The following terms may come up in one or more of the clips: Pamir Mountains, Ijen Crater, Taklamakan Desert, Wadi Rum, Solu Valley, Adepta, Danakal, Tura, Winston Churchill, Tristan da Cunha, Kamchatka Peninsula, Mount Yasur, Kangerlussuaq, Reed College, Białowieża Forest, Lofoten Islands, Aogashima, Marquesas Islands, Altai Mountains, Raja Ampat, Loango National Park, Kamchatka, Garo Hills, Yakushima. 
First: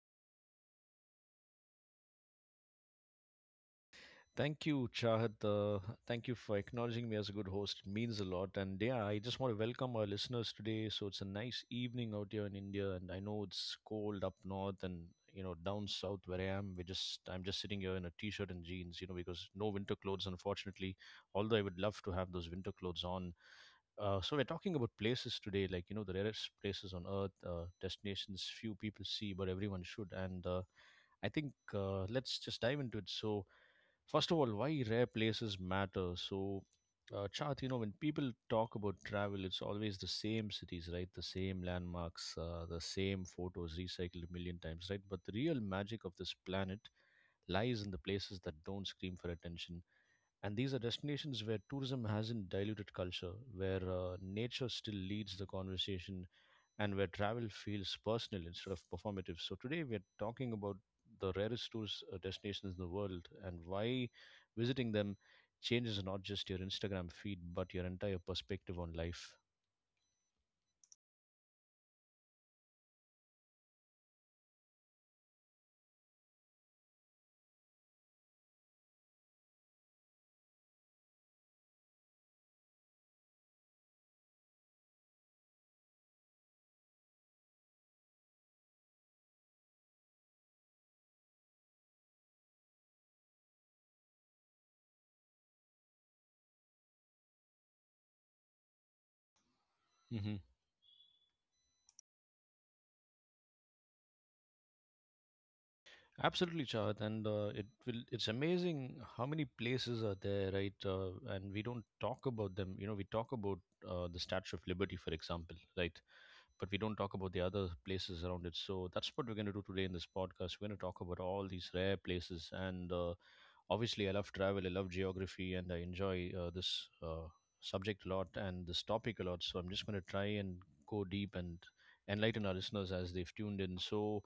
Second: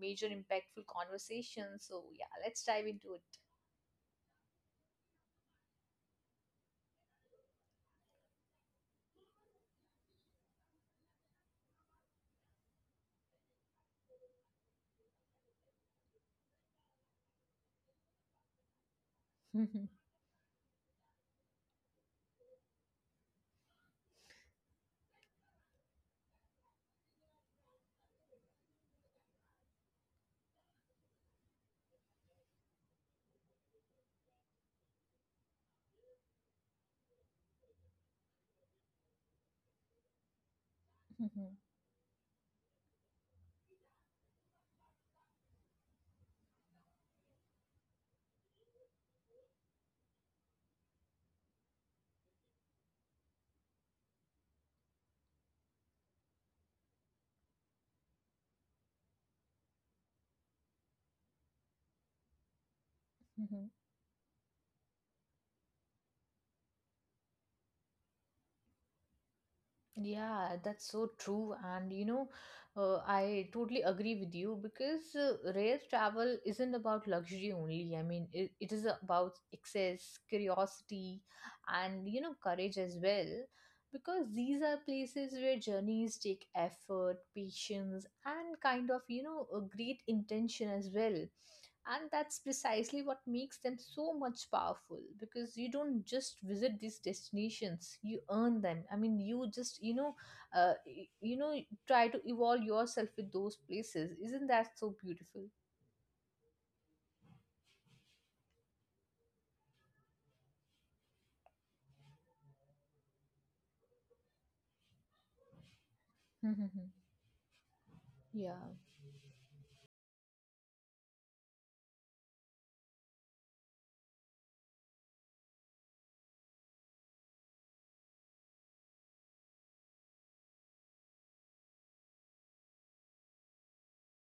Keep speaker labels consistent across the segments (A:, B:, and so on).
A: major impactful conversation. So yeah, let's dive into
B: Thank you, Chahat. Thank you for acknowledging me as a good host. It means a lot. And yeah, I just want to welcome our listeners today. So it's a nice evening out here in India, and I know it's cold up north and you know down south where I am. We just I'm just sitting here in a t-shirt and jeans, you know, because no winter clothes, unfortunately. Although I would love to have those winter clothes on. So we're talking about places today, like you know the rarest places on earth, destinations few people see, but everyone should. And I think Let's just dive into it. So first of all, why rare places matter. So, Chath, you know, when people talk about travel, it's always the same cities, right? The
A: it.
B: same landmarks, the same photos recycled a million times, right? But the real magic of this planet lies in the places that don't scream for attention. And these are destinations where tourism hasn't diluted culture, where nature still leads the conversation, and where travel feels personal instead of performative. So today we are talking about the rarest tourist destinations in the world and why visiting them changes not just your Instagram feed but your entire perspective on life.
A: Yeah, that's so true. I totally agree with you because rail travel isn't about luxury only. I mean, it is about excess, curiosity, and courage as well. Because these are places where journeys take effort, patience, and kind of, a great intention as well, and that's precisely what makes them so much powerful, because you don't just visit these destinations, you earn them I mean you just you know
B: hmm
A: uh, y- you know Try to evolve yourself with those places. Isn't that so beautiful?
B: Absolutely, Chahat, and it will. It's amazing how many places are there, right? And we don't talk about them. You know, we talk about the Statue of Liberty, for example, right? But we
A: Mhm.
B: don't talk about the other places around it.
A: Yeah.
B: So that's what we're going to do today in this podcast. We're going to talk about all these rare places. And Obviously, I love travel, I love geography, and I enjoy this subject a lot and this topic a lot. So I'm just going to try and go deep and enlighten our listeners as they've tuned in. So,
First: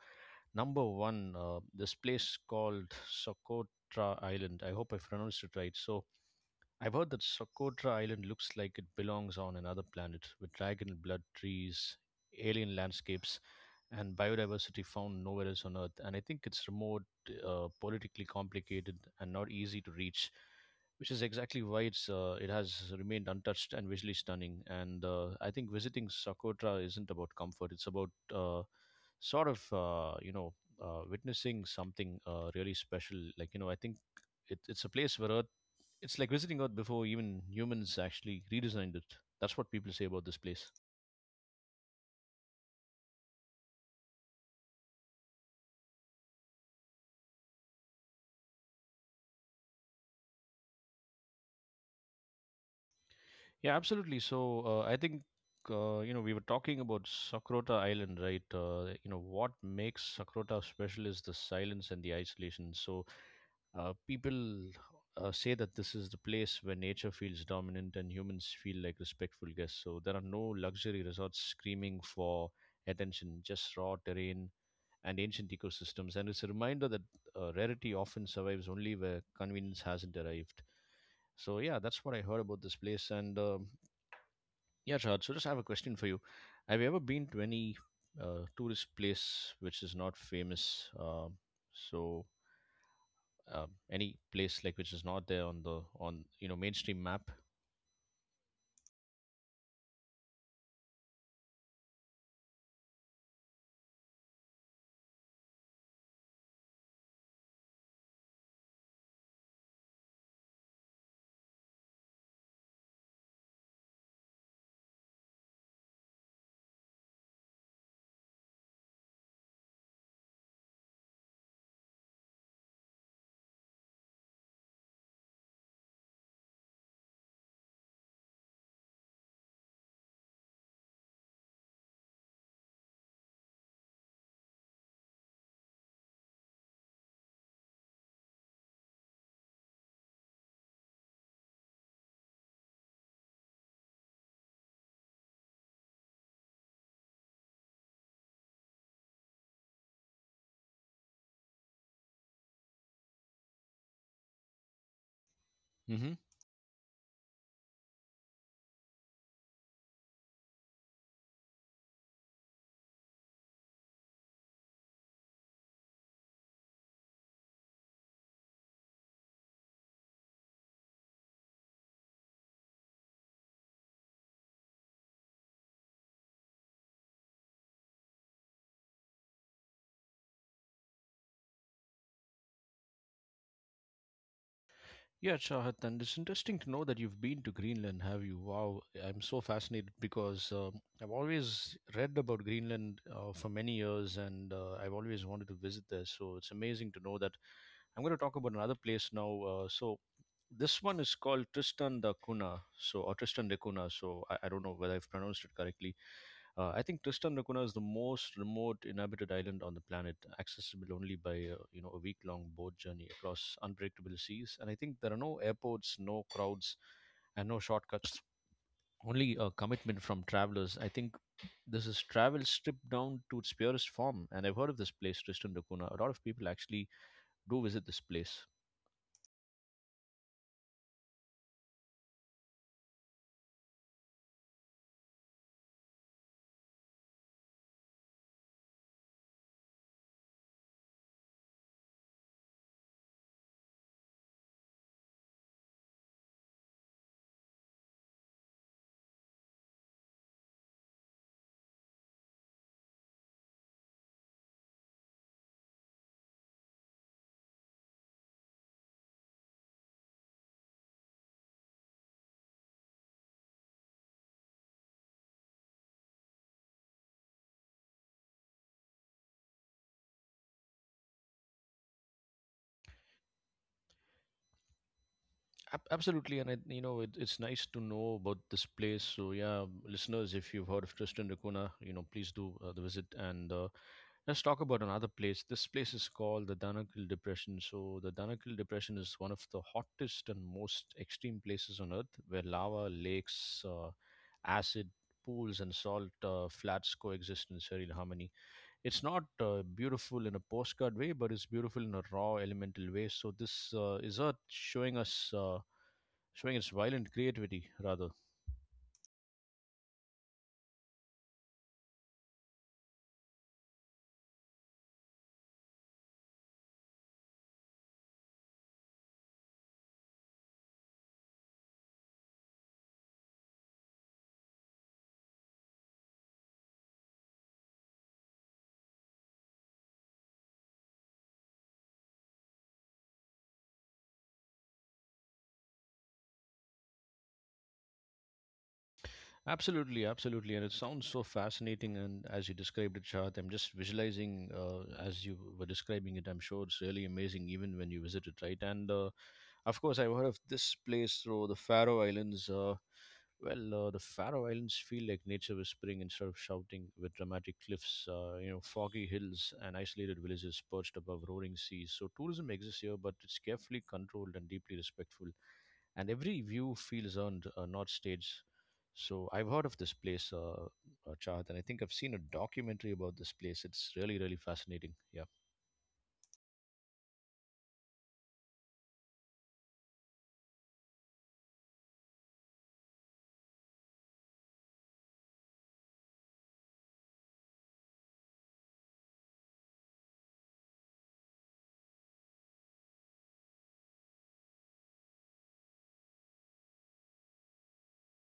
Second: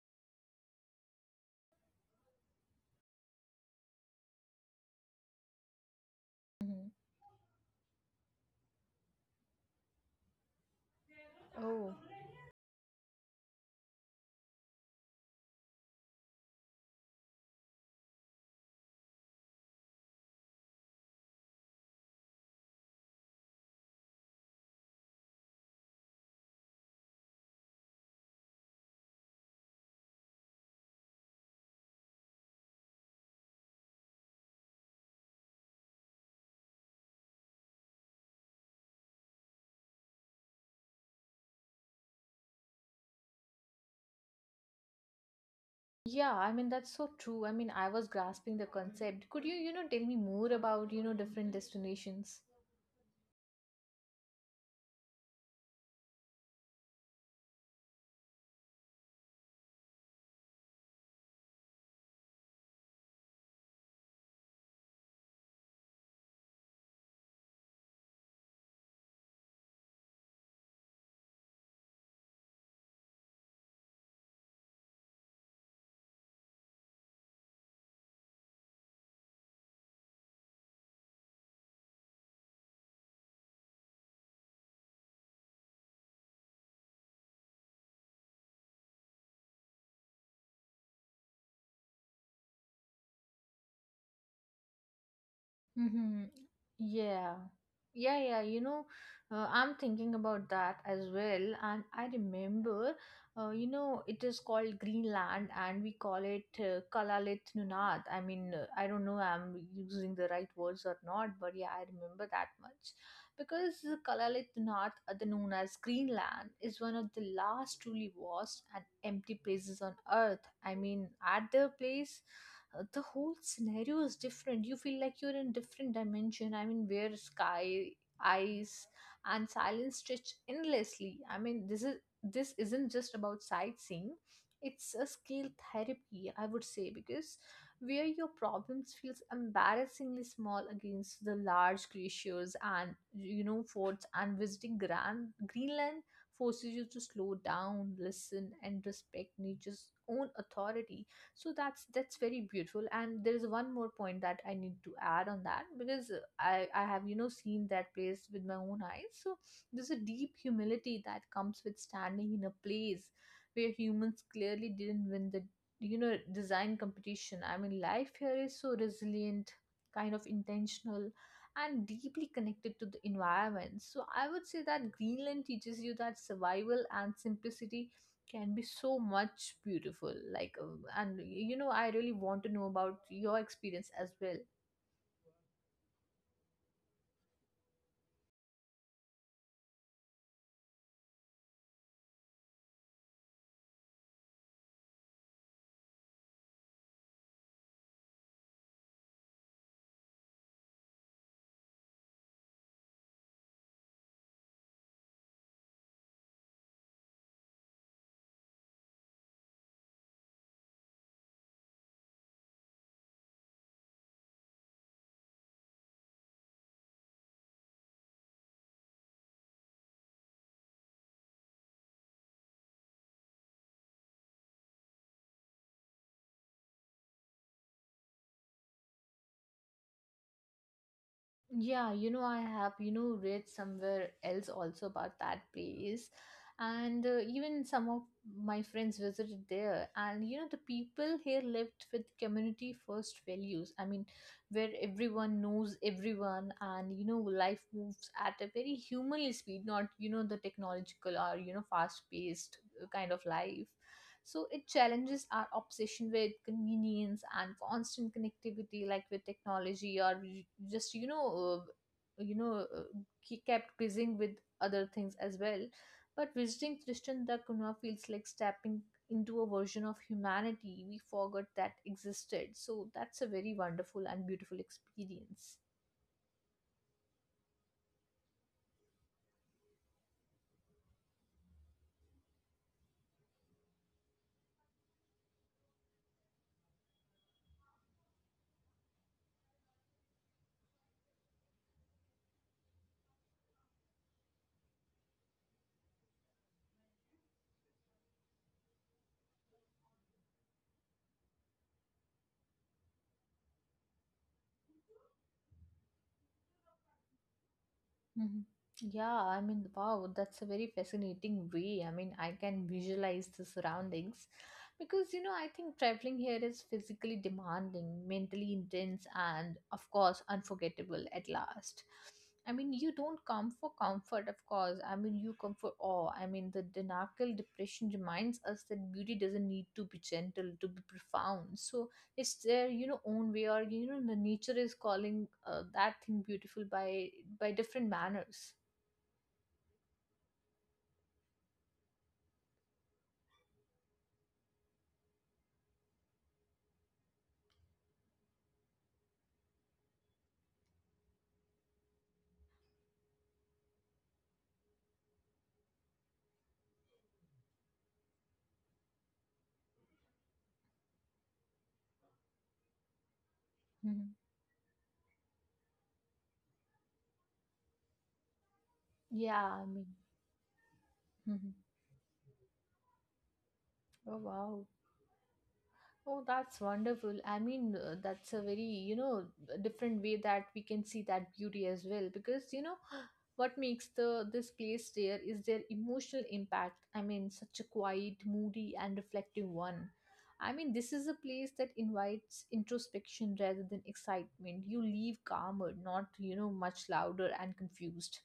B: number one, this place called Socotra Island. I hope I pronounced it right. So,
A: Mhm.
B: I've heard that Socotra Island looks like it belongs on another planet with dragon blood
A: Oh,
B: trees, alien landscapes, and biodiversity found nowhere else on Earth. And I think it's remote, politically complicated, and not easy to reach, which is exactly why it has remained untouched and visually stunning. And I think visiting Socotra isn't about comfort; it's about sort of uh, you know witnessing something really special. It's a place where Earth it's like visiting Earth before even humans actually redesigned it. That's what people say about this place.
A: yeah, I mean that's so true. I mean, I was grasping the concept. Could you you know tell me more about different destinations?
B: Yeah, absolutely. So I think you know, we were talking about Sakrota Island, right? You know what makes Sakrota special is the silence and the isolation. So people say that this is the place where nature feels dominant and humans feel like respectful guests. So there are no luxury resorts screaming for attention, just raw terrain and ancient ecosystems. And it's a reminder that rarity often survives only where convenience hasn't arrived. So yeah, that's what I heard about this place. And Yeah, Chad, so just have a question for you. Have you ever been to any tourist place which is not famous? So any place which is not there on the
A: Mm-hmm.
B: on you know, mainstream map?
A: Yeah. Yeah, you know, I'm thinking about that as well. And I remember, it is called Greenland, and we call it Kalalit Nunad. I mean, I don't know I'm using the right words or not, but yeah, I remember that much. Because Kalalit Nunad, other known as Greenland, is one of the last truly vast and empty places on Earth. I mean, at the place, the whole scenario is different. You feel like you're in different dimension, I mean, where sky, ice, and silence stretch endlessly. I mean, this is this isn't just about sightseeing, it's a skill therapy, I would say, because where your problems feels embarrassingly small against the large glaciers and, you know, forts. And visiting grand Greenland forces you to slow down, listen, and respect nature's own authority. So that's very beautiful, and there is one more point that I need to add on that, because
B: Mm-hmm.
A: I have, you know, seen that place with my own eyes. So there's a deep humility that comes with standing in a place where humans clearly didn't win the, you know, design competition. I mean, life here is so resilient, kind of intentional, and deeply connected to the environment. So I would say that Greenland teaches you that survival and simplicity can be so much beautiful, like and you know I really want to know about your experience as well.
B: Yeah, Chahat, and it's interesting to know that you've been to Greenland, have you? Wow, I'm so fascinated because I've always read about Greenland for many years and I've always wanted to visit there. So it's amazing to know that. I'm going to talk about another place now. This one is called Tristan da Cunha, so or Tristan de Cunha. So I don't know whether I've pronounced it correctly. I think Tristan da Cunha is the most remote inhabited island on the planet, accessible only by you know, a week-long boat journey across unpredictable seas. And I think there are no airports, no crowds, and no shortcuts. Only a commitment from travelers. I think this is travel stripped down to its purest form. And I've heard of this place, Tristan da Cunha. A lot of people actually do visit this place.
A: Yeah, you know, I have, you know, read somewhere else also about that place, and even some of my friends visited there, and you know the people here lived with community first values. I mean, where everyone knows everyone, and you know life moves at a very humanly speed, not, you know, the technological or, you know, fast paced kind of life. So it challenges our obsession with convenience and constant connectivity, like with technology, or we just, uh, you know, uh, kept busy with other things as well. But visiting Tristan da Cunha feels like stepping into a version of humanity we forgot that existed. So that's a very wonderful and beautiful experience.
B: Absolutely, and it's nice to know about this place. So yeah, listeners, if you've heard of Tristan da Cunha, you know please do the visit. And Let's talk about another place. This place is called the Danakil Depression. So the Danakil Depression is one of the hottest and most extreme places on Earth, where lava, lakes, acid pools, and salt flats coexist in serene harmony. It's not beautiful in a postcard way, but it's beautiful in a raw, elemental way. So this is Earth showing us. Showing its violent creativity rather.
A: Mhm. Yeah, I mean, wow, that's a very fascinating way. I mean, I can visualize the surroundings because, you know, I think traveling here is physically demanding, mentally intense, and of course, unforgettable at last. I mean, you don't come for comfort, of course. I mean, you come for awe. I mean, the Danakal depression reminds us that beauty doesn't need to be gentle, to be profound. So, it's their, you know, own way, or you know the nature is calling, that thing beautiful by different manners.
B: Absolutely, absolutely, and it sounds so fascinating, and as you described it, Shahad, I'm just visualizing as you were describing it. I'm sure it's really amazing even when you visit it, right? And of course, I've heard of this place through the Faroe Islands. The Faroe Islands feel like nature whispering instead of shouting, with dramatic cliffs, you know, foggy hills, and isolated villages perched above roaring seas. So tourism exists here, but it's carefully
A: Mhm.
B: controlled and deeply respectful. And every view feels earned, not staged. So I've
A: Yeah, I
B: heard of
A: mean.
B: this place,
A: Mhm.
B: Chahat, and I think I've seen a documentary about this place. It's
A: Oh,
B: really, really
A: wow.
B: fascinating. Yeah,
A: Oh, that's wonderful. I mean, that's a very, you know, different way that we can see that beauty as well. Because, you know, what makes the this place there is their emotional impact. I mean, such a quiet, moody, and reflective one. I mean, this is a place that invites introspection rather than excitement. You leave calmer, not, you know, much louder and confused.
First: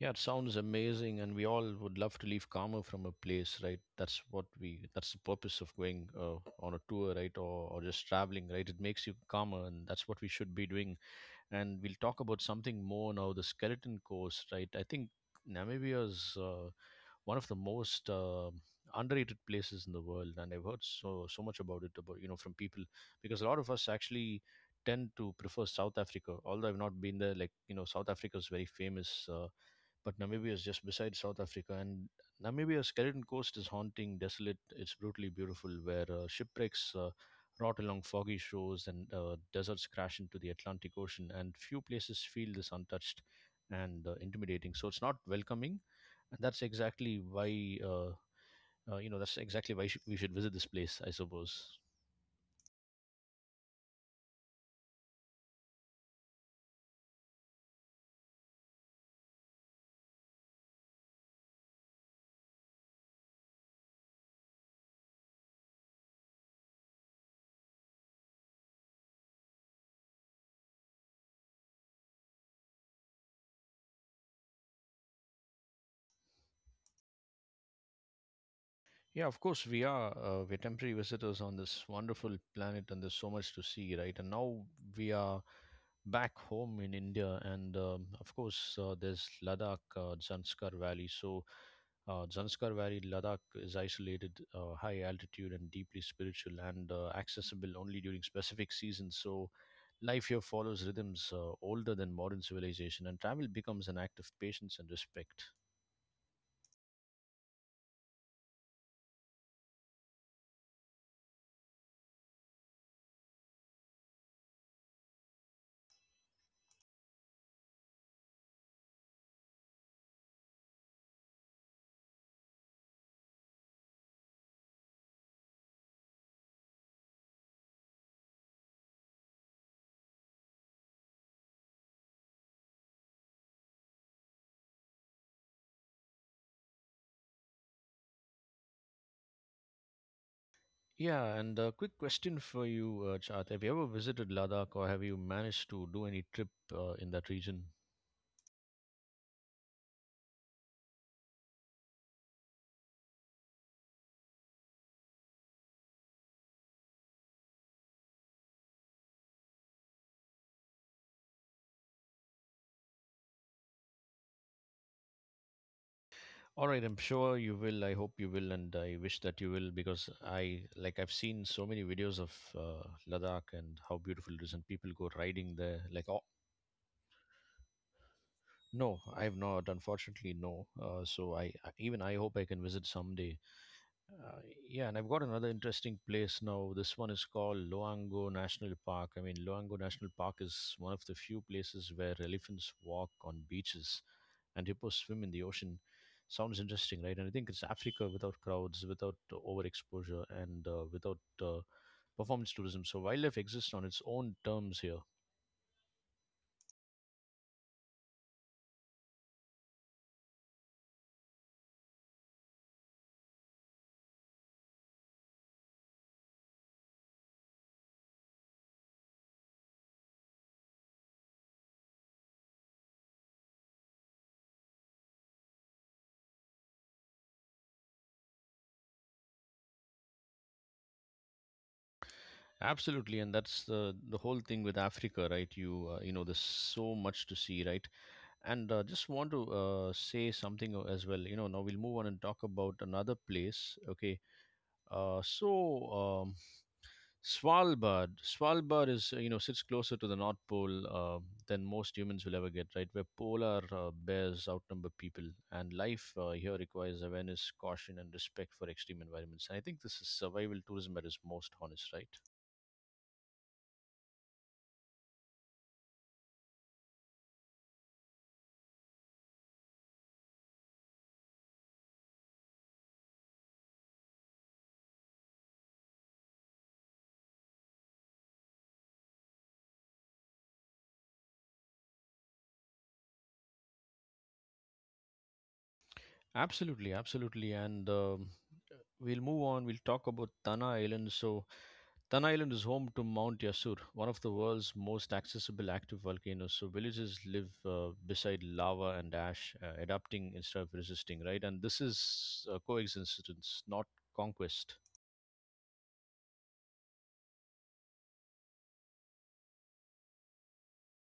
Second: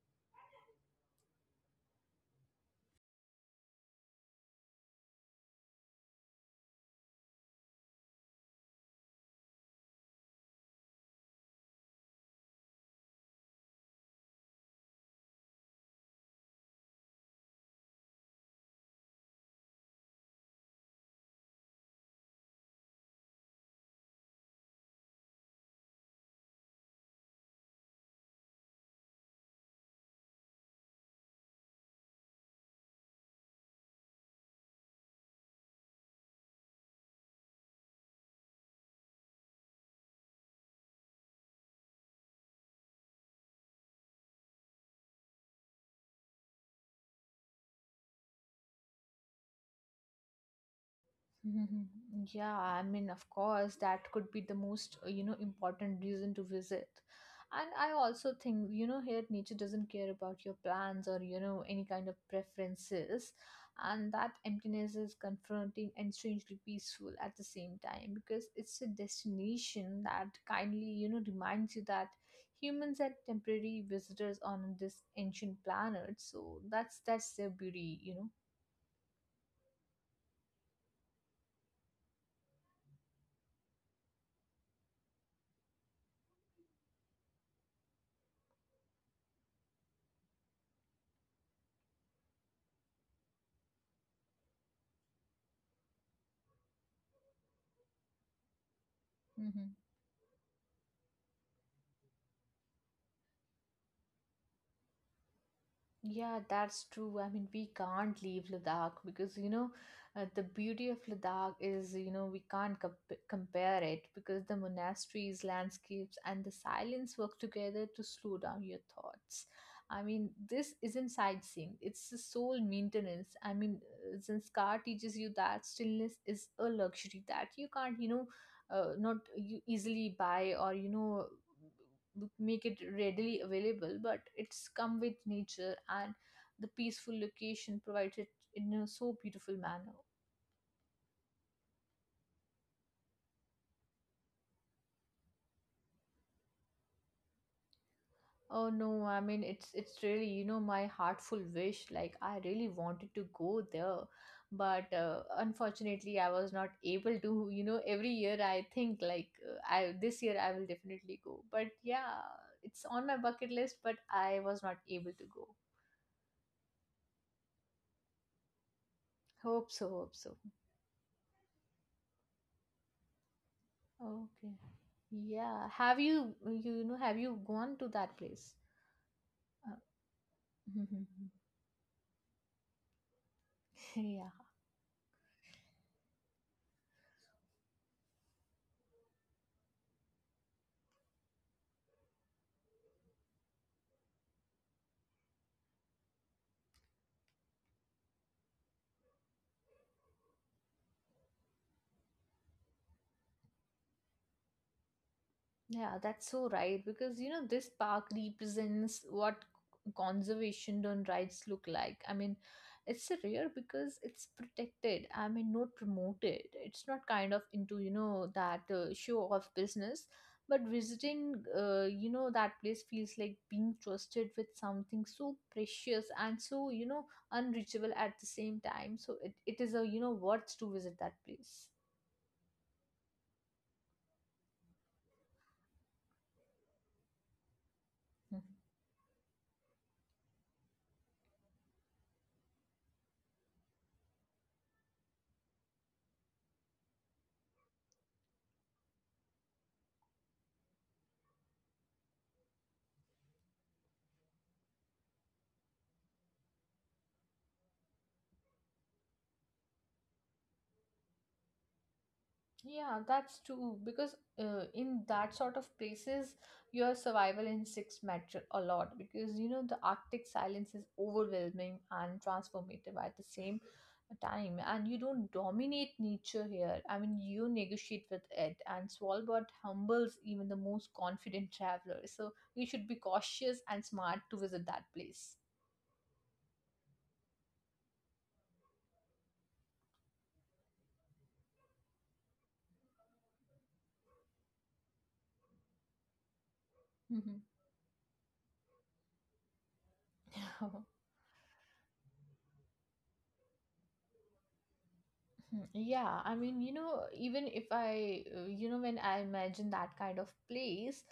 B: yeah, it sounds amazing, and we all would love to leave karma from a place, right? That's what we. That's the purpose of going on a tour, right, or just traveling, right? It makes you calmer, and that's what we should be doing. And we'll talk about something more now. The skeleton course, right? I think Namibia's one of the most underrated places in the world, and I've heard so much about it, about you know, from people, because a lot of us actually tend to prefer South Africa. Although I've not been there, like you know, South Africa is very famous. But Namibia is just beside South Africa, and Namibia's Skeleton Coast is haunting, desolate. It's brutally beautiful, where shipwrecks rot along foggy shores and deserts crash into the Atlantic Ocean, and few places feel this untouched and intimidating. So it's not welcoming, and that's exactly why we should visit this place, I suppose.
A: Mhm. Yeah, I mean, of course, that could be the most, you know, important reason to visit. And I also think, you know, here nature doesn't care about your plans or, you know, any kind of preferences. And that emptiness is confronting and strangely peaceful at the same time, because it's a destination that kindly, you know, reminds you that humans are temporary visitors on this ancient planet. So that's their beauty, you know.
B: Yeah, of course we are. We're temporary visitors on this wonderful planet, and there's so much to see, right? And now we are back home in India, and of course there's Ladakh, Zanskar Valley. So Zanskar Valley, Ladakh is isolated, high altitude, and deeply spiritual, and accessible only during specific seasons. So
A: Mm-hmm.
B: life here follows rhythms older than modern civilization, and travel becomes an act of patience and respect.
A: Yeah, that's true. I mean, we can't leave Ladakh because, you know, the beauty of Ladakh is, you know, we can't comp- compare it, because the monasteries, landscapes, and the silence work together to slow down your thoughts. I mean, this isn't sightseeing, it's the soul maintenance. I mean, Sanskar teaches you that stillness is a luxury that you can't, you know, not you easily buy, or you know make it readily available, but it's come with nature, and the peaceful location provides it in a so beautiful manner.
B: Yeah, and a quick question for you, Chat. Have you ever visited Ladakh or have you managed to do any trip in that region?
A: Oh no, I mean, it's really, you know, my heartful wish. Like, I really wanted to go there, but unfortunately I was not able to. You know, every year I think like, I this year I will definitely go, but yeah, it's on my bucket list, but I was not able to go.
B: All right, I'm sure you will. I hope you will, and I wish that you will,
A: Hope so,
B: because
A: hope so.
B: I've seen so many videos of uh, Ladakh and how beautiful it is,
A: Okay.
B: and people go riding
A: Yeah.
B: there.
A: Have you, you know, have you gone to that place?
B: No, I have not. Unfortunately, no.
A: Uh,
B: So even I hope I can visit someday.
A: yeah.
B: Uh, yeah, and I've got another interesting place now. This one is called Loango National Park. I mean, Loango National Park is one of the few places where elephants walk on beaches and hippos swim in the ocean. Sounds interesting, right? And I think it's Africa without crowds, without overexposure, and without uh, performance tourism. So wildlife exists on its own terms here.
A: Yeah, that's so right, because you know this park represents what conservation done rights look like. I mean, it's rare because it's protected. I mean, not promoted. It's not kind of into, you know, that show of business, but visiting, you know, that place feels like being trusted with something so precious and so, you know, unreachable at the same time. So it is a, you know, worth to visit that place.
B: Absolutely, and that's the whole thing with Africa, right? You know, there's so much to see, right?
A: Mm-hmm.
B: And just want to say something as well. You know, now we'll move on and talk about another place. Okay. Uh, so, um, Svalbard. Svalbard you know, sits closer to the North Pole than most humans will ever get, right? Where polar bears outnumber people. And life here requires awareness, caution, and respect for extreme environments. And I think this is survival tourism at its most honest, right?
A: Yeah, that's true. Because in that sort of places, your survival instincts matter a lot. Because you know the Arctic silence is overwhelming and transformative at the same time, and you don't dominate nature here. I mean, you negotiate with it, and Svalbard humbles even the most confident traveler. So you should be cautious and smart to visit that place.
B: Absolutely. Absolutely. And We'll move on. We'll talk about Tana Island. So, Tan Island is home to Mount Yasur, one of the world's most accessible active volcanoes. So villages live beside lava and ash, adapting instead of resisting, right? And this is a coexistence, not conquest.
A: Hmm. Yeah, I mean, you know, even if I, you know, when I imagine that kind of place,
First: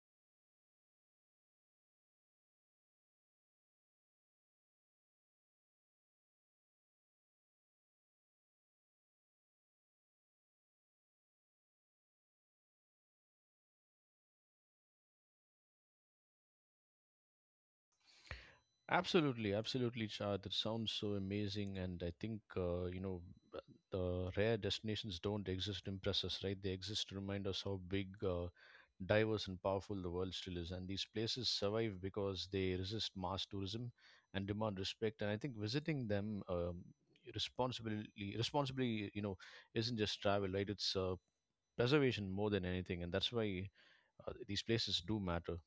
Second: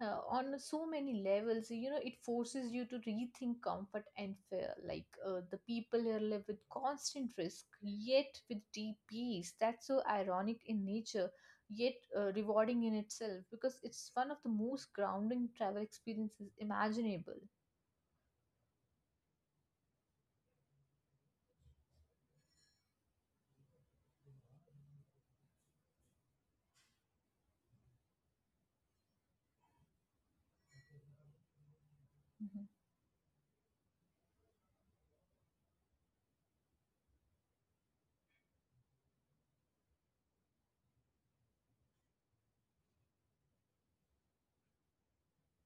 A: on so many levels, you know, it forces you to rethink comfort and fear. Like, the people here live with constant risk, yet with deep peace. That's so ironic in nature, yet rewarding in itself, because it's one of the most grounding travel experiences imaginable.
B: Absolutely, absolutely, Shah. That sounds so amazing, and I think b- the rare destinations don't exist to impress us, right? They exist to remind us how big, diverse, and powerful the world still is. And these places survive because
A: Mm-hmm.
B: they resist mass tourism and demand respect. And I think visiting them responsibly, responsibly, isn't just travel, right? It's preservation more than anything, and that's why these places do matter.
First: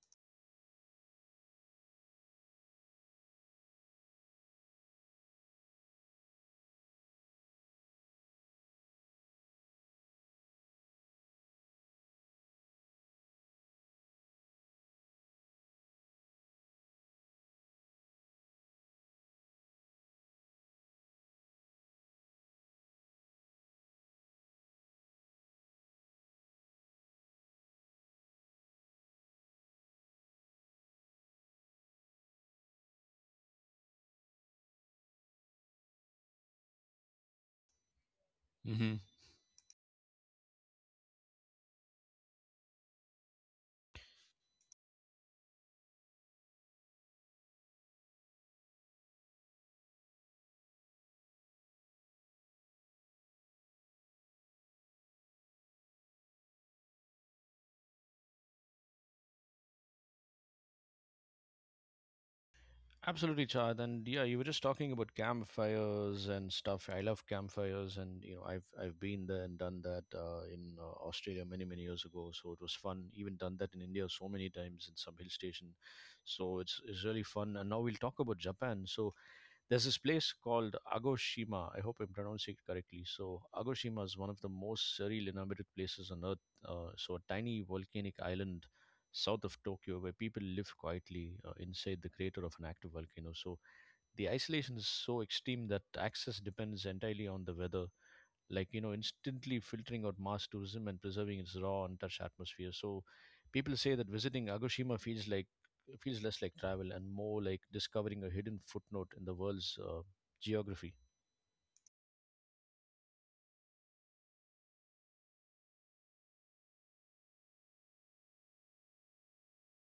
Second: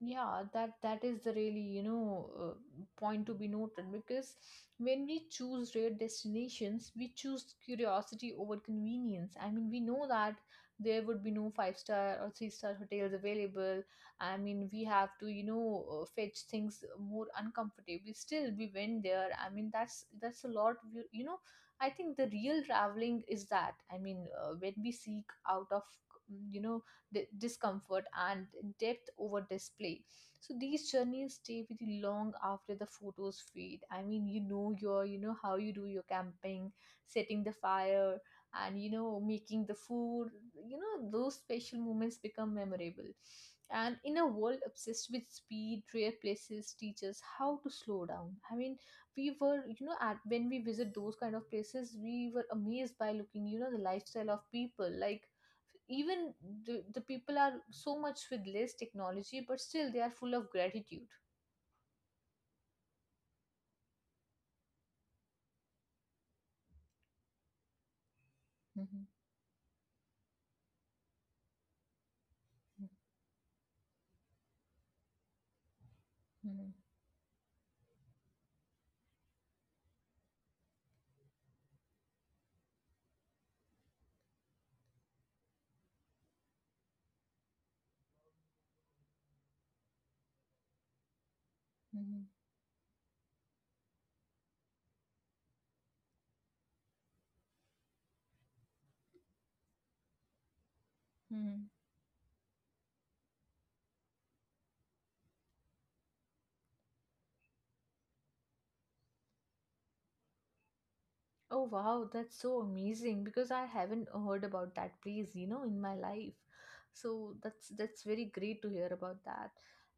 A: Yeah, that, that is the really, you know, point to be noted, because when we choose rare destinations, we choose curiosity over convenience. I mean, we know that there would be no five star or three-star hotels available. I mean, we have to, you know, fetch things more uncomfortably, still we went there. I mean, that's a lot, we, you know, I think the real traveling is that. I mean, when we seek out of, you know, discomfort and depth over display. So these journeys stay with you long after the photos fade. I mean, you know, your, you know, how you do your camping, setting the fire, and you know making the food, you know, those special moments become memorable. And in a world obsessed with speed, rare places teach us how to slow down. I mean, we were, you know, at when we visit those kind of places, we were amazed by looking, you know, the lifestyle of people. Like, even the people are so much with less technology, but still they are full of gratitude.
B: Absolutely, Chad. And yeah, you were just talking about campfires and stuff. I love campfires, and you know, I've
A: Mm-hmm.
B: been there and done that in Australia many many years ago. So it was fun. Even done that in India so many times in some hill station. So
A: Mm-hmm.
B: it's really fun. And now we'll talk about Japan. So there's this place called Agoshima. I hope I'm pronouncing it correctly. So, Agoshima is one of the most surreal and inhabited places on Earth. So, a tiny volcanic island south of Tokyo where people live quietly inside the
A: Mm-hmm.
B: crater of an active volcano. So, the isolation is so extreme that access depends entirely on the weather, like you know, instantly filtering out mass tourism and preserving its
A: Mm-hmm.
B: raw untouched atmosphere. So people say that visiting agoshima feels less like travel and more like discovering a hidden footnote in the world's geography.
A: Oh wow, that's so amazing, because I haven't heard about that place, you know, in my life. So that's very great to hear about that.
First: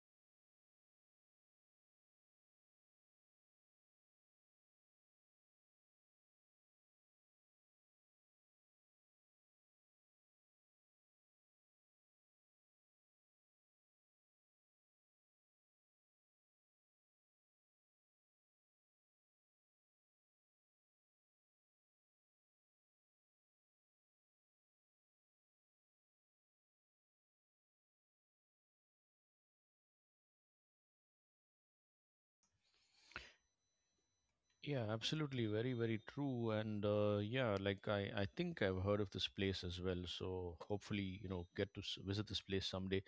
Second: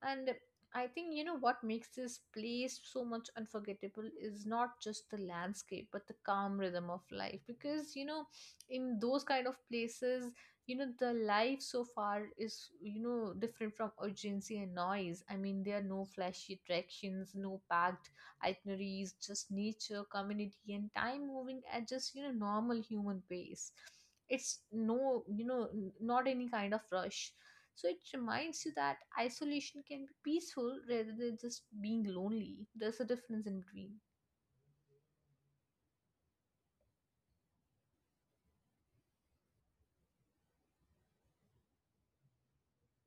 A: And I think you know what makes this place so much unforgettable is not just the landscape but the calm rhythm of life, because you know in those kind of places, you know the life so far is, you know, different from urgency and noise. I mean, there are no flashy attractions, no packed itineraries, just nature, community, and time moving at just, you know, normal human pace. It's no, not any kind of rush. So it reminds you that isolation can be peaceful rather than just being lonely. There's a difference in between.
B: Yeah, absolutely. Very, very true. And yeah, like I think I've heard of this place as well. So hopefully, you know, get to visit this place someday.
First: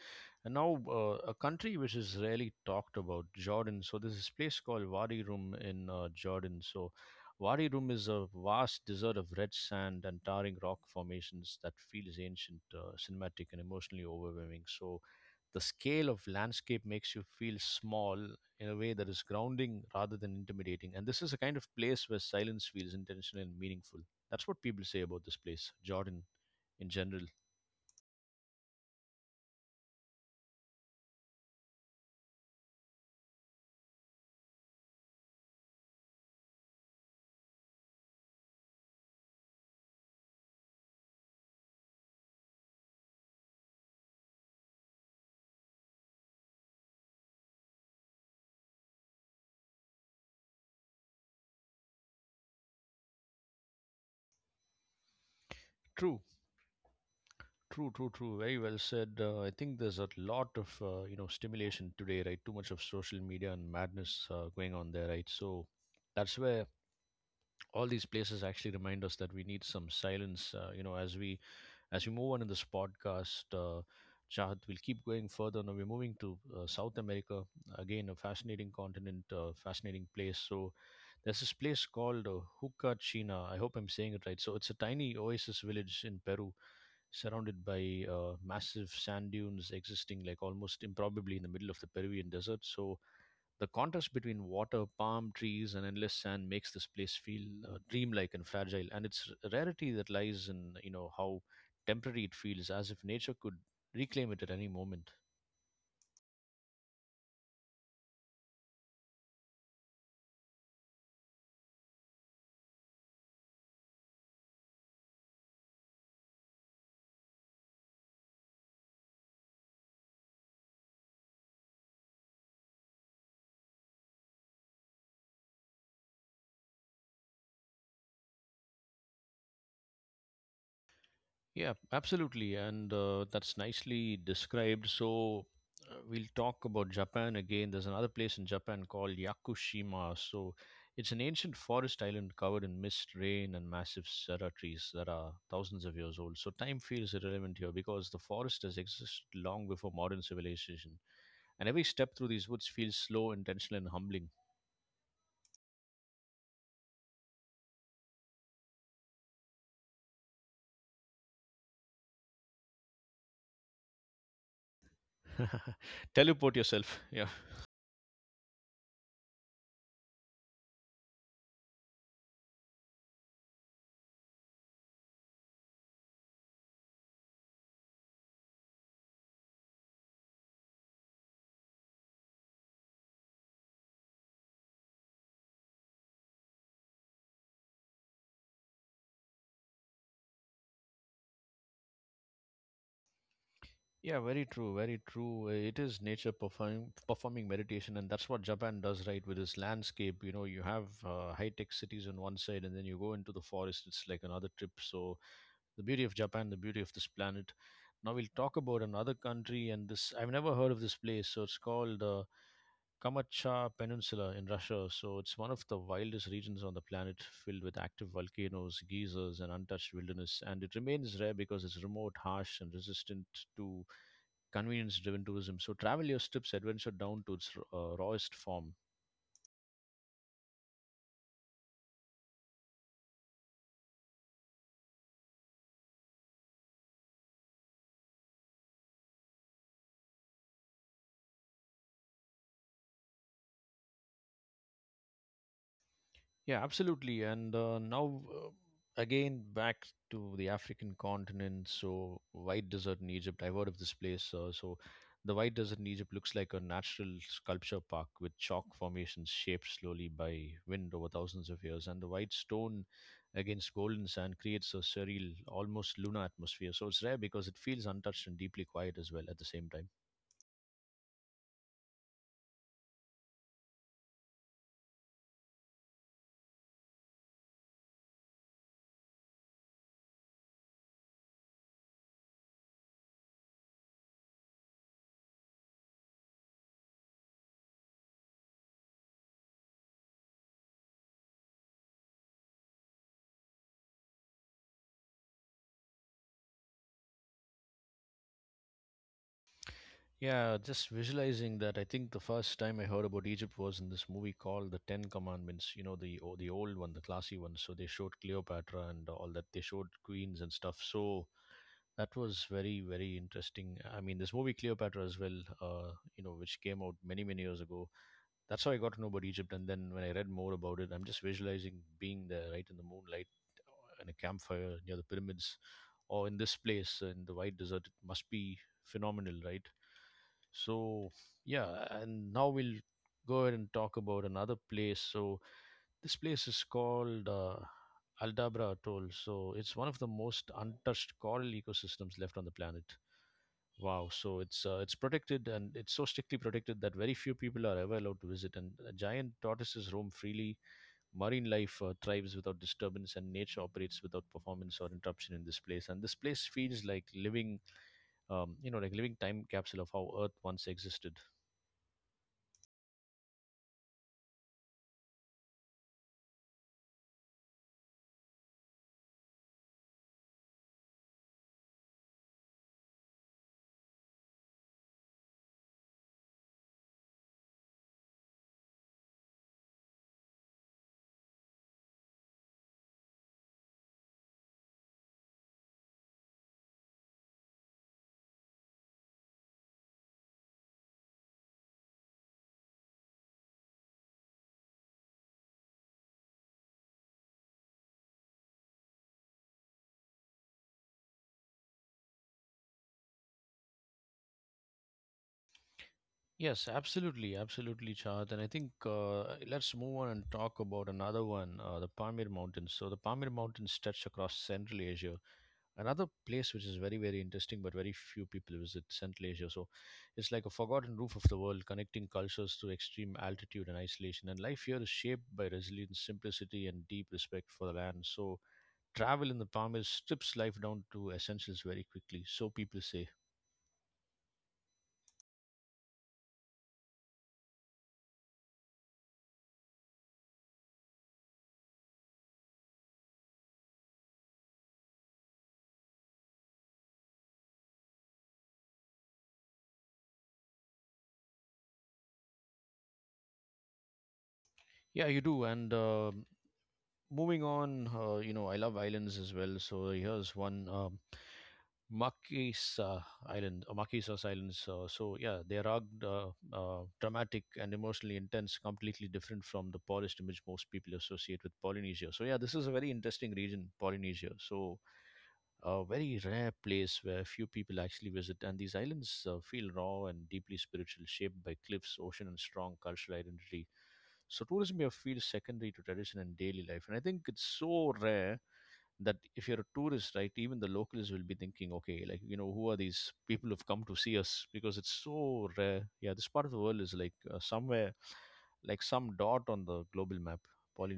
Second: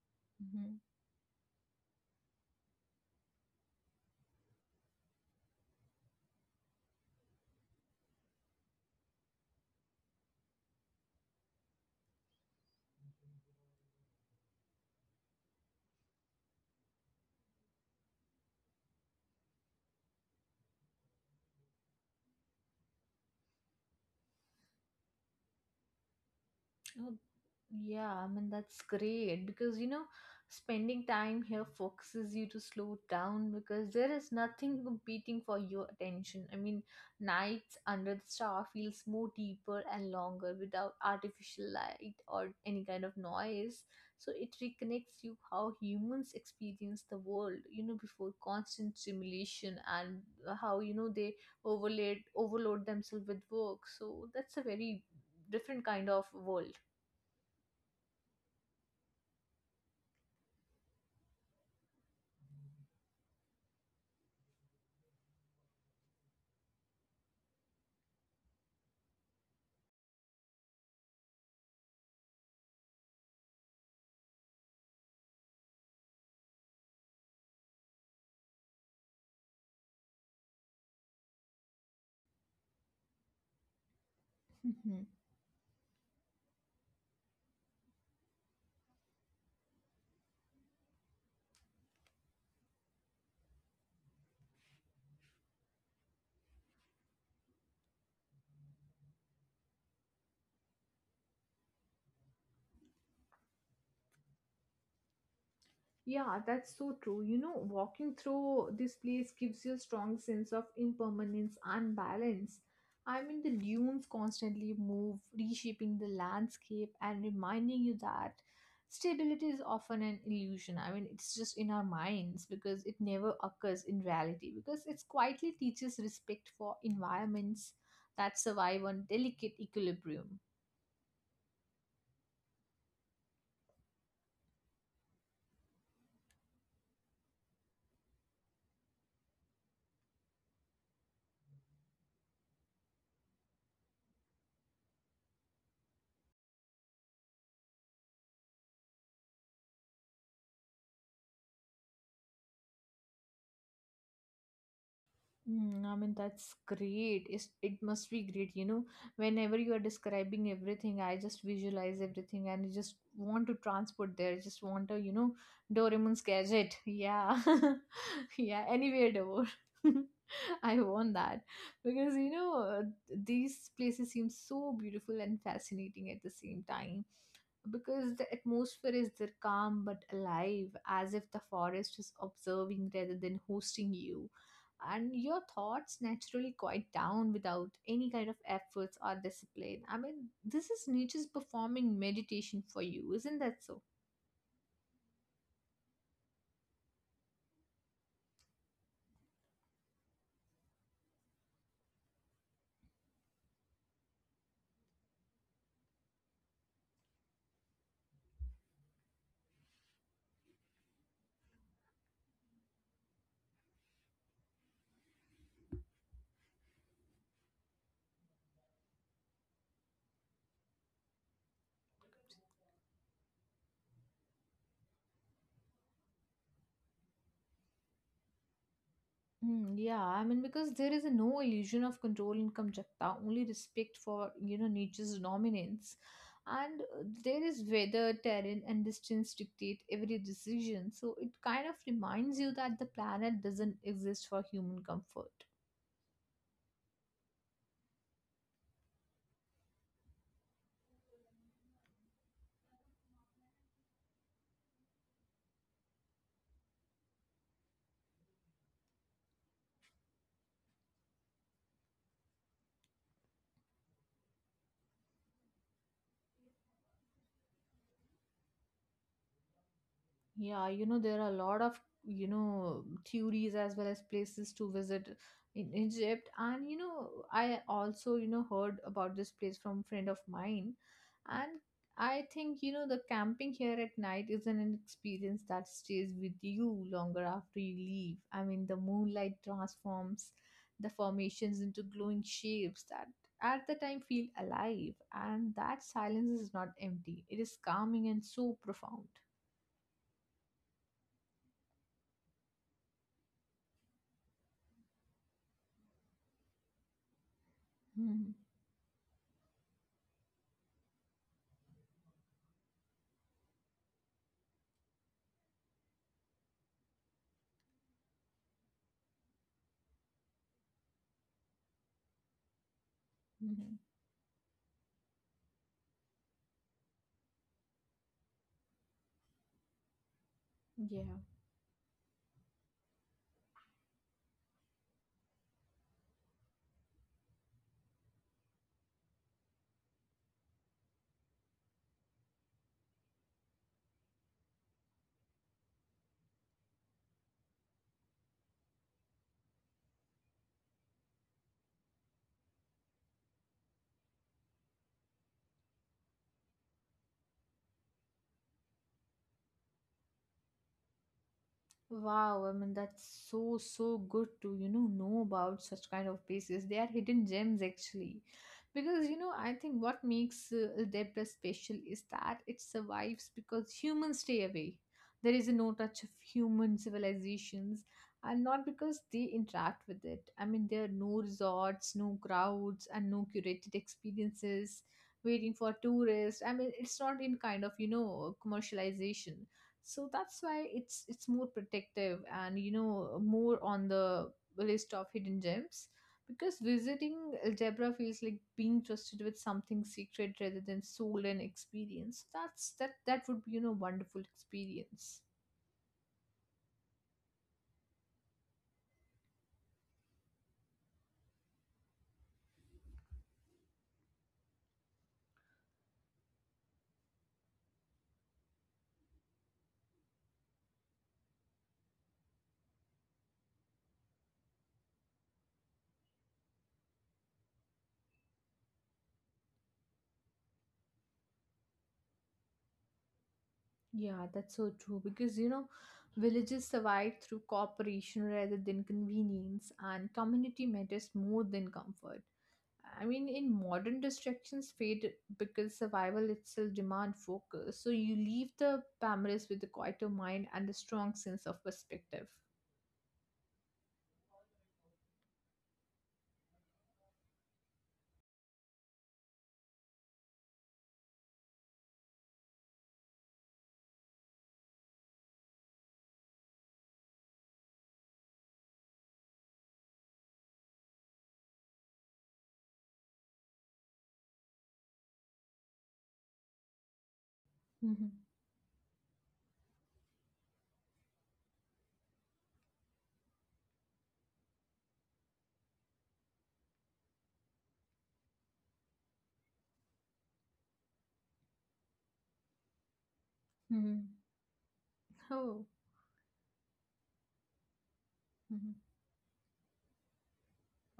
B: And
A: Hmm.
B: now, a country which is rarely talked about, Jordan. So there's this place called Wadi Rum in Jordan. So Wadi Rum is a vast desert of red sand and towering rock formations that feels ancient, cinematic, and emotionally overwhelming. So the scale of landscape makes you feel small in a way that is grounding rather than intimidating. And this is a kind of place where silence feels intentional and meaningful. That's what people say about this place, Jordan in general.
A: Yeah, I mean, that's great, because you know, spending time here focuses you to slow down, because there is nothing competing for your attention. I mean, nights under the star feels more deeper and longer without artificial light or any kind of noise. So it reconnects you how humans experience the world, you know, before constant stimulation and how, you know, they overload themselves with work. So that's a very different kind
B: True,
A: of world.
B: true. Very well said. I think there's a lot of you know, stimulation today, right? Too much of social media and madness going on there, right? So that's where all these places actually remind us that we need some silence. As we move on in this podcast, Chahat, we'll keep going further. Now we're moving to South America. Again, a fascinating continent, fascinating place. So there's this place called Hucachina. I hope I'm saying it right. So it's a tiny oasis village in Peru surrounded by massive sand dunes existing like almost improbably in the middle of the Peruvian desert. So the contrast between water, palm trees, and endless sand makes this place feel dreamlike and fragile. And its rarity that lies in you know how temporary it feels, as if nature could reclaim it at any moment.
A: Yeah, that's so true. You know, walking through this place gives you a strong sense of impermanence and balance. I mean, the dunes constantly move, reshaping the landscape and reminding you that stability is often an illusion. I mean, it's just in our minds because it never occurs in reality, because it quietly teaches respect for environments that survive on delicate equilibrium.
B: Yeah, absolutely. And that's nicely described. So we'll talk about Japan again. There's another place in Japan called Yakushima. So it's an ancient forest island covered in mist, rain, and massive cedar trees that are thousands of years old. So time feels irrelevant here because the forest has existed long before modern civilization. And every step through these woods feels slow, intentional, and humbling.
A: I mean, that's great. It must be great. You know, whenever you are describing everything, I just visualize everything and I just want to transport there. I just want to, Doraemon's
B: Teleport
A: gadget.
B: yourself. Yeah.
A: Yeah. Yeah, anywhere door. I want that because, these places seem so beautiful and fascinating at the same time because the atmosphere is there calm but alive as if the forest is observing rather than hosting you and your thoughts naturally quiet down without any kind of efforts or discipline. I mean, this is nature's performing meditation for you, isn't that so?
B: Yeah, very true, very true. It is nature performing meditation, and that's what Japan does, right? With its landscape, you know, you have high tech cities on one side, and then you go into the forest. It's like another trip. So the beauty of Japan, the beauty of this planet. Now we'll talk about another country, and this I've never heard of this place. So it's called Kamachaw Peninsula in Russia. So it's one of the wildest regions on the planet, filled with active volcanoes, geysers, and untouched wilderness. And it remains rare because it's remote, harsh, and resistant to convenience-driven tourism. So travel your Strip's adventure down to its rawest form.
A: Yeah, I mean, because there is a no illusion of control in Kamchatka, only respect for, you know, nature's dominance. And there is weather, terrain, and distance dictate every decision. So it kind of reminds you that the planet doesn't exist for human comfort.
B: Yeah, absolutely. And now, again back to the African continent. So White Desert in Egypt. I've heard of this place. So the White Desert in Egypt looks like a natural sculpture park with chalk formations shaped slowly by wind over thousands of years, and the white stone against golden sand creates a surreal, almost lunar atmosphere. So it's rare because it feels untouched and deeply quiet as well at the same time.
A: Yeah, you know, there are a lot of, you know, theories as well as places to visit in Egypt. And, you know, I also, you know, heard about this place from a friend of mine. And I think, you know, the camping here at night is an experience that stays with you longer after you leave. I mean, the moonlight transforms the formations into glowing shapes that at the time feel alive. And that silence is not empty, it is calming and so profound.
B: Yeah, just visualizing that. I think the first time I heard about Egypt was in this movie called The Ten Commandments. You know, the the old one, the classy one. So they showed Cleopatra and all that. They showed queens and stuff. So that was very very interesting. I mean, this movie Cleopatra as well. You know, which came out many many years ago. That's how I got to know about Egypt. And then when I read more about it, I'm just visualizing being there, right in the moonlight,
A: Hmm.
B: in a campfire near the pyramids, or in this place in the white desert. It must be phenomenal, right? So,
A: Yeah.
B: yeah, and now we'll go ahead and talk about another place. So, this place is called Aldabra Atoll. So, it's one of the most untouched coral ecosystems left on the planet. Wow, so it's protected, and it's so strictly protected that very few people are ever allowed to visit. And giant tortoises roam freely. Marine life thrives without disturbance, and nature operates without performance or interruption in this place. And this place feels like like living time capsule of how Earth once existed.
A: Wow. I mean, that's so, so good to, you know about such kind of places. They are hidden gems, actually. Because, you know, I think what makes Adepta special is that it survives because humans stay away. There is a no touch of human civilizations, and not because they interact with it. I mean, there are no resorts, no crowds, and no curated experiences waiting for tourists. I mean, it's not in kind of, you know, commercialization, so that's why it's more protective, and you know, more on the list of hidden gems because visiting algebra feels like being trusted with something secret rather than soul and experience. That would be, you know, wonderful experience.
B: Yes, absolutely, absolutely, Chad. And I think let's move on and talk about another one, the Pamir Mountains. So the Pamir Mountains stretch across Central Asia. Another place which is very, very interesting, but very few people visit Central Asia. So it's like a forgotten roof of the world, connecting cultures through extreme altitude and isolation. And life here is shaped by resilience, simplicity, and deep respect for the land. So travel in the palm is strips life down to essentials very quickly. So people say.
A: Yeah, that's so true because you know, villages survive through cooperation rather than convenience, and community matters more than comfort. I mean, in modern distractions fade because survival itself demand focus. So you leave the Palmaris with a quieter mind and a strong sense of perspective.
B: Yeah, you do. And moving on, you know, I love islands as well. So here's one. Marquis uh, Marquesas Islands. So yeah, they are rugged, uh, dramatic, and emotionally intense. Completely different from the polished image most people associate with Polynesia. So yeah, this is a very interesting region, Polynesia. So a very rare place where few people
A: Mm-hmm.
B: actually visit, and these islands feel raw and deeply spiritual, shaped by cliffs, ocean, and strong cultural identity. So tourism here feels secondary to tradition and daily life, and I think it's so rare that if you're a tourist, right, even the locals will be thinking, okay, like you know, who are these people who've come to
A: Mm-hmm.
B: see us, because it's so
A: Oh.
B: rare. Yeah, this part of the world is like somewhere
A: Mm-hmm.
B: like some dot on the global map.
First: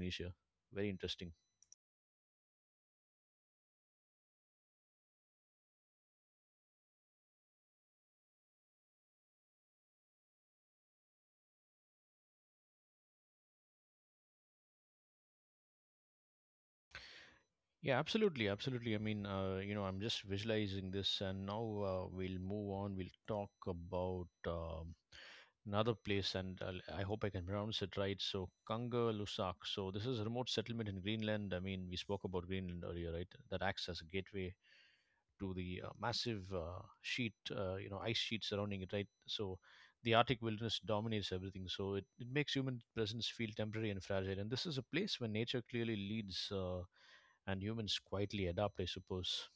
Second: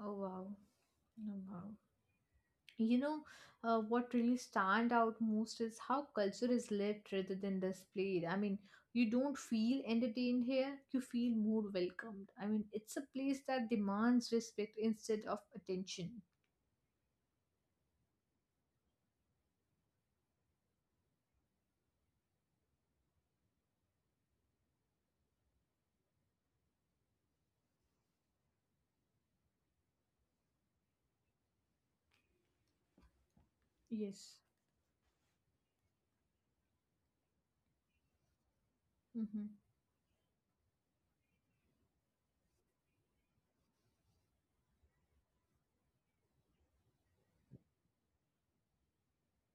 A: Oh, wow.
B: Very interesting.
A: Oh, wow. You know, what really stand out most is how culture is lived rather than displayed. I mean, you don't feel entertained here; you feel more welcomed. I mean, it's a place that demands respect instead of attention.
B: Yeah, absolutely, absolutely. I mean, you know, I'm just visualizing this, and now we'll move on. We'll talk about another place, and I hope I can pronounce it right. So, Kanga Lusak. So, this is a remote settlement in Greenland. I mean, we spoke about Greenland earlier, right? That acts as a
A: Yes.
B: gateway to the massive sheet, you know, ice sheet surrounding it, right? So the Arctic wilderness dominates everything. So it makes human presence feel temporary and fragile. And this is a place where nature clearly leads and humans quietly adapt, I suppose.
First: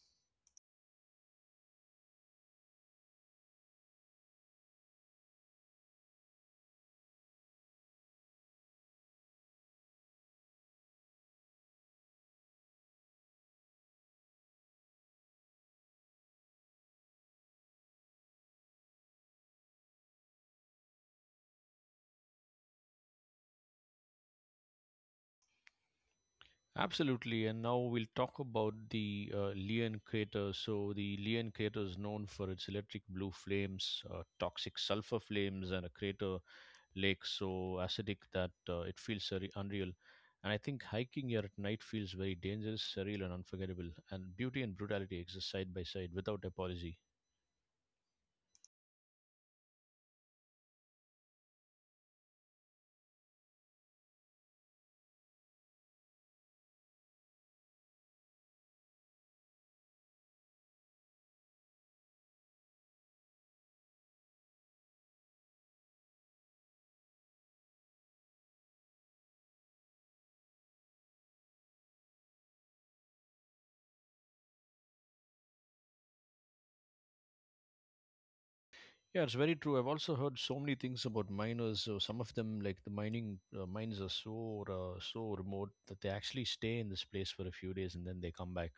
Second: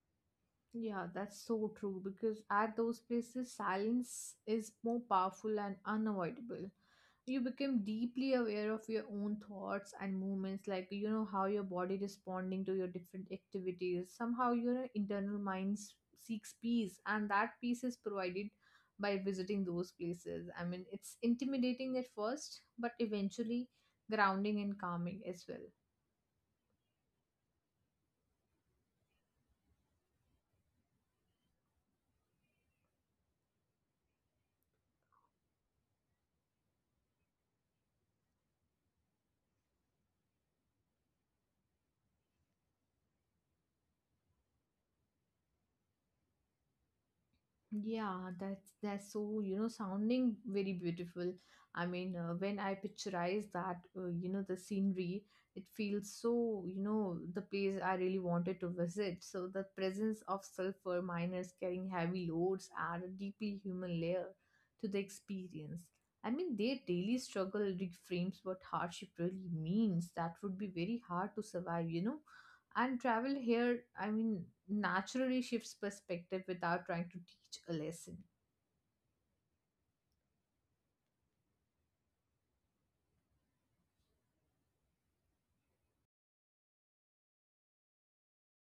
A: Yeah, that's so true because at those places, silence is more powerful and unavoidable. You become deeply aware of your own thoughts and movements, like you know how your body responding to your different activities. Somehow, your internal mind seeks peace, and that peace is provided by visiting those places. I mean, it's intimidating at first, but eventually grounding and calming as well.
B: Absolutely. And now we'll talk about the Leon crater. So, the Leon crater is known for its electric blue flames, toxic sulfur flames, and a crater lake so acidic that it feels unreal. And I think hiking here at night feels very dangerous, surreal, and unforgettable. And beauty and brutality exist side by side without apology.
A: Yeah, that's so you know sounding very beautiful. I mean, when I picturize that, you know, the scenery, it feels so you know the place I really wanted to visit. So the presence of sulfur miners carrying heavy loads add a deeply human layer to the experience. I mean, their daily struggle reframes what hardship really means. That would be very hard to survive, you know, and travel here, I mean, naturally shifts perspective without trying to teach a lesson.
B: Yeah, it's very true. I've also heard so many things about miners. So some of them, like the mining mines, are so so remote that they actually stay in this place for a few days and then they come back.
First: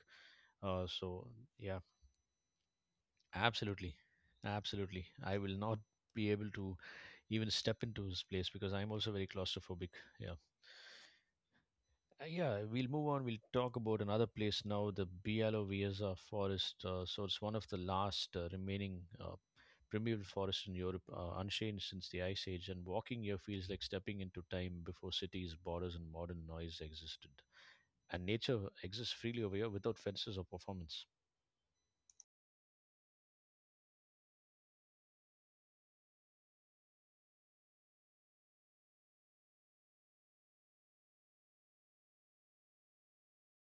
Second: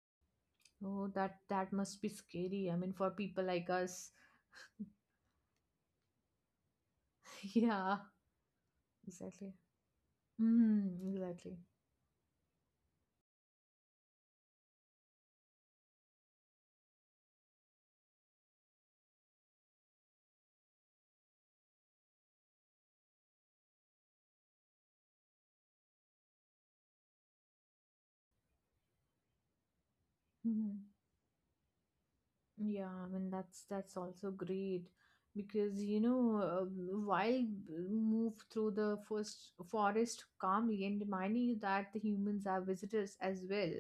A: Oh,
B: So
A: that
B: yeah,
A: must be scary. I mean, for people like
B: absolutely,
A: us.
B: absolutely. I will not be able to even step
A: Yeah,
B: into this place because I'm also very
A: exactly.
B: claustrophobic. Yeah.
A: Mm, exactly.
B: Yeah, we'll move on. We'll talk about another place now, the Bialo Vieza forest. So it's one of the last remaining primeval forests in Europe, unchanged since the Ice Age. And walking here feels like stepping into time before cities, borders, and modern noise existed. And nature exists freely over here without fences or
A: Mhm.
B: performance.
A: Yeah, I mean that's also great because you know while move through the first forest calmly and reminding you that the humans are visitors as well,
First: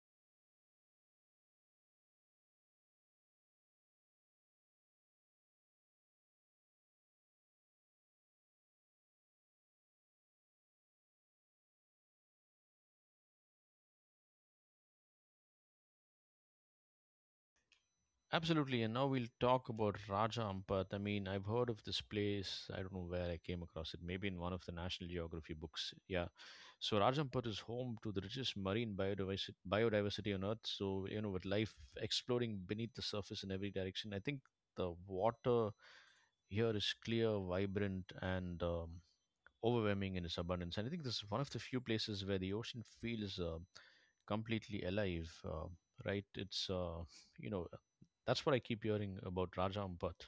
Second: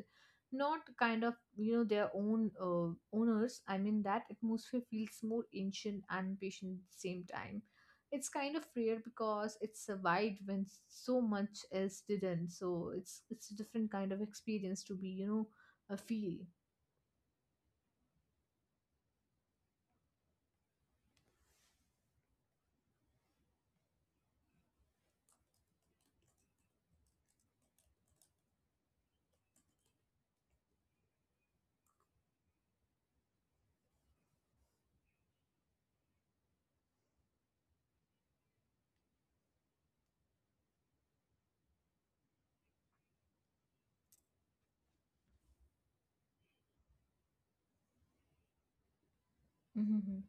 A: not kind of you know their own owners. I mean that atmosphere feels more ancient and patient at the same time. It's kind of rare because it survived when so much else didn't. So it's a different kind of experience to be you know a feel.
B: Absolutely, and now we'll talk about Raja Ampat. I mean, I've heard of this place. I don't know where I came across it. Maybe in one of the National Geography books. Yeah. So Raja Ampat is home to the richest marine biodiversity on Earth. So you know, with life exploring beneath the surface in every direction, I think the water here is clear, vibrant, and overwhelming in its abundance. And I think this is one of the few places where the ocean feels completely alive. Right? It's you know that's what I keep hearing about Raja Ampat.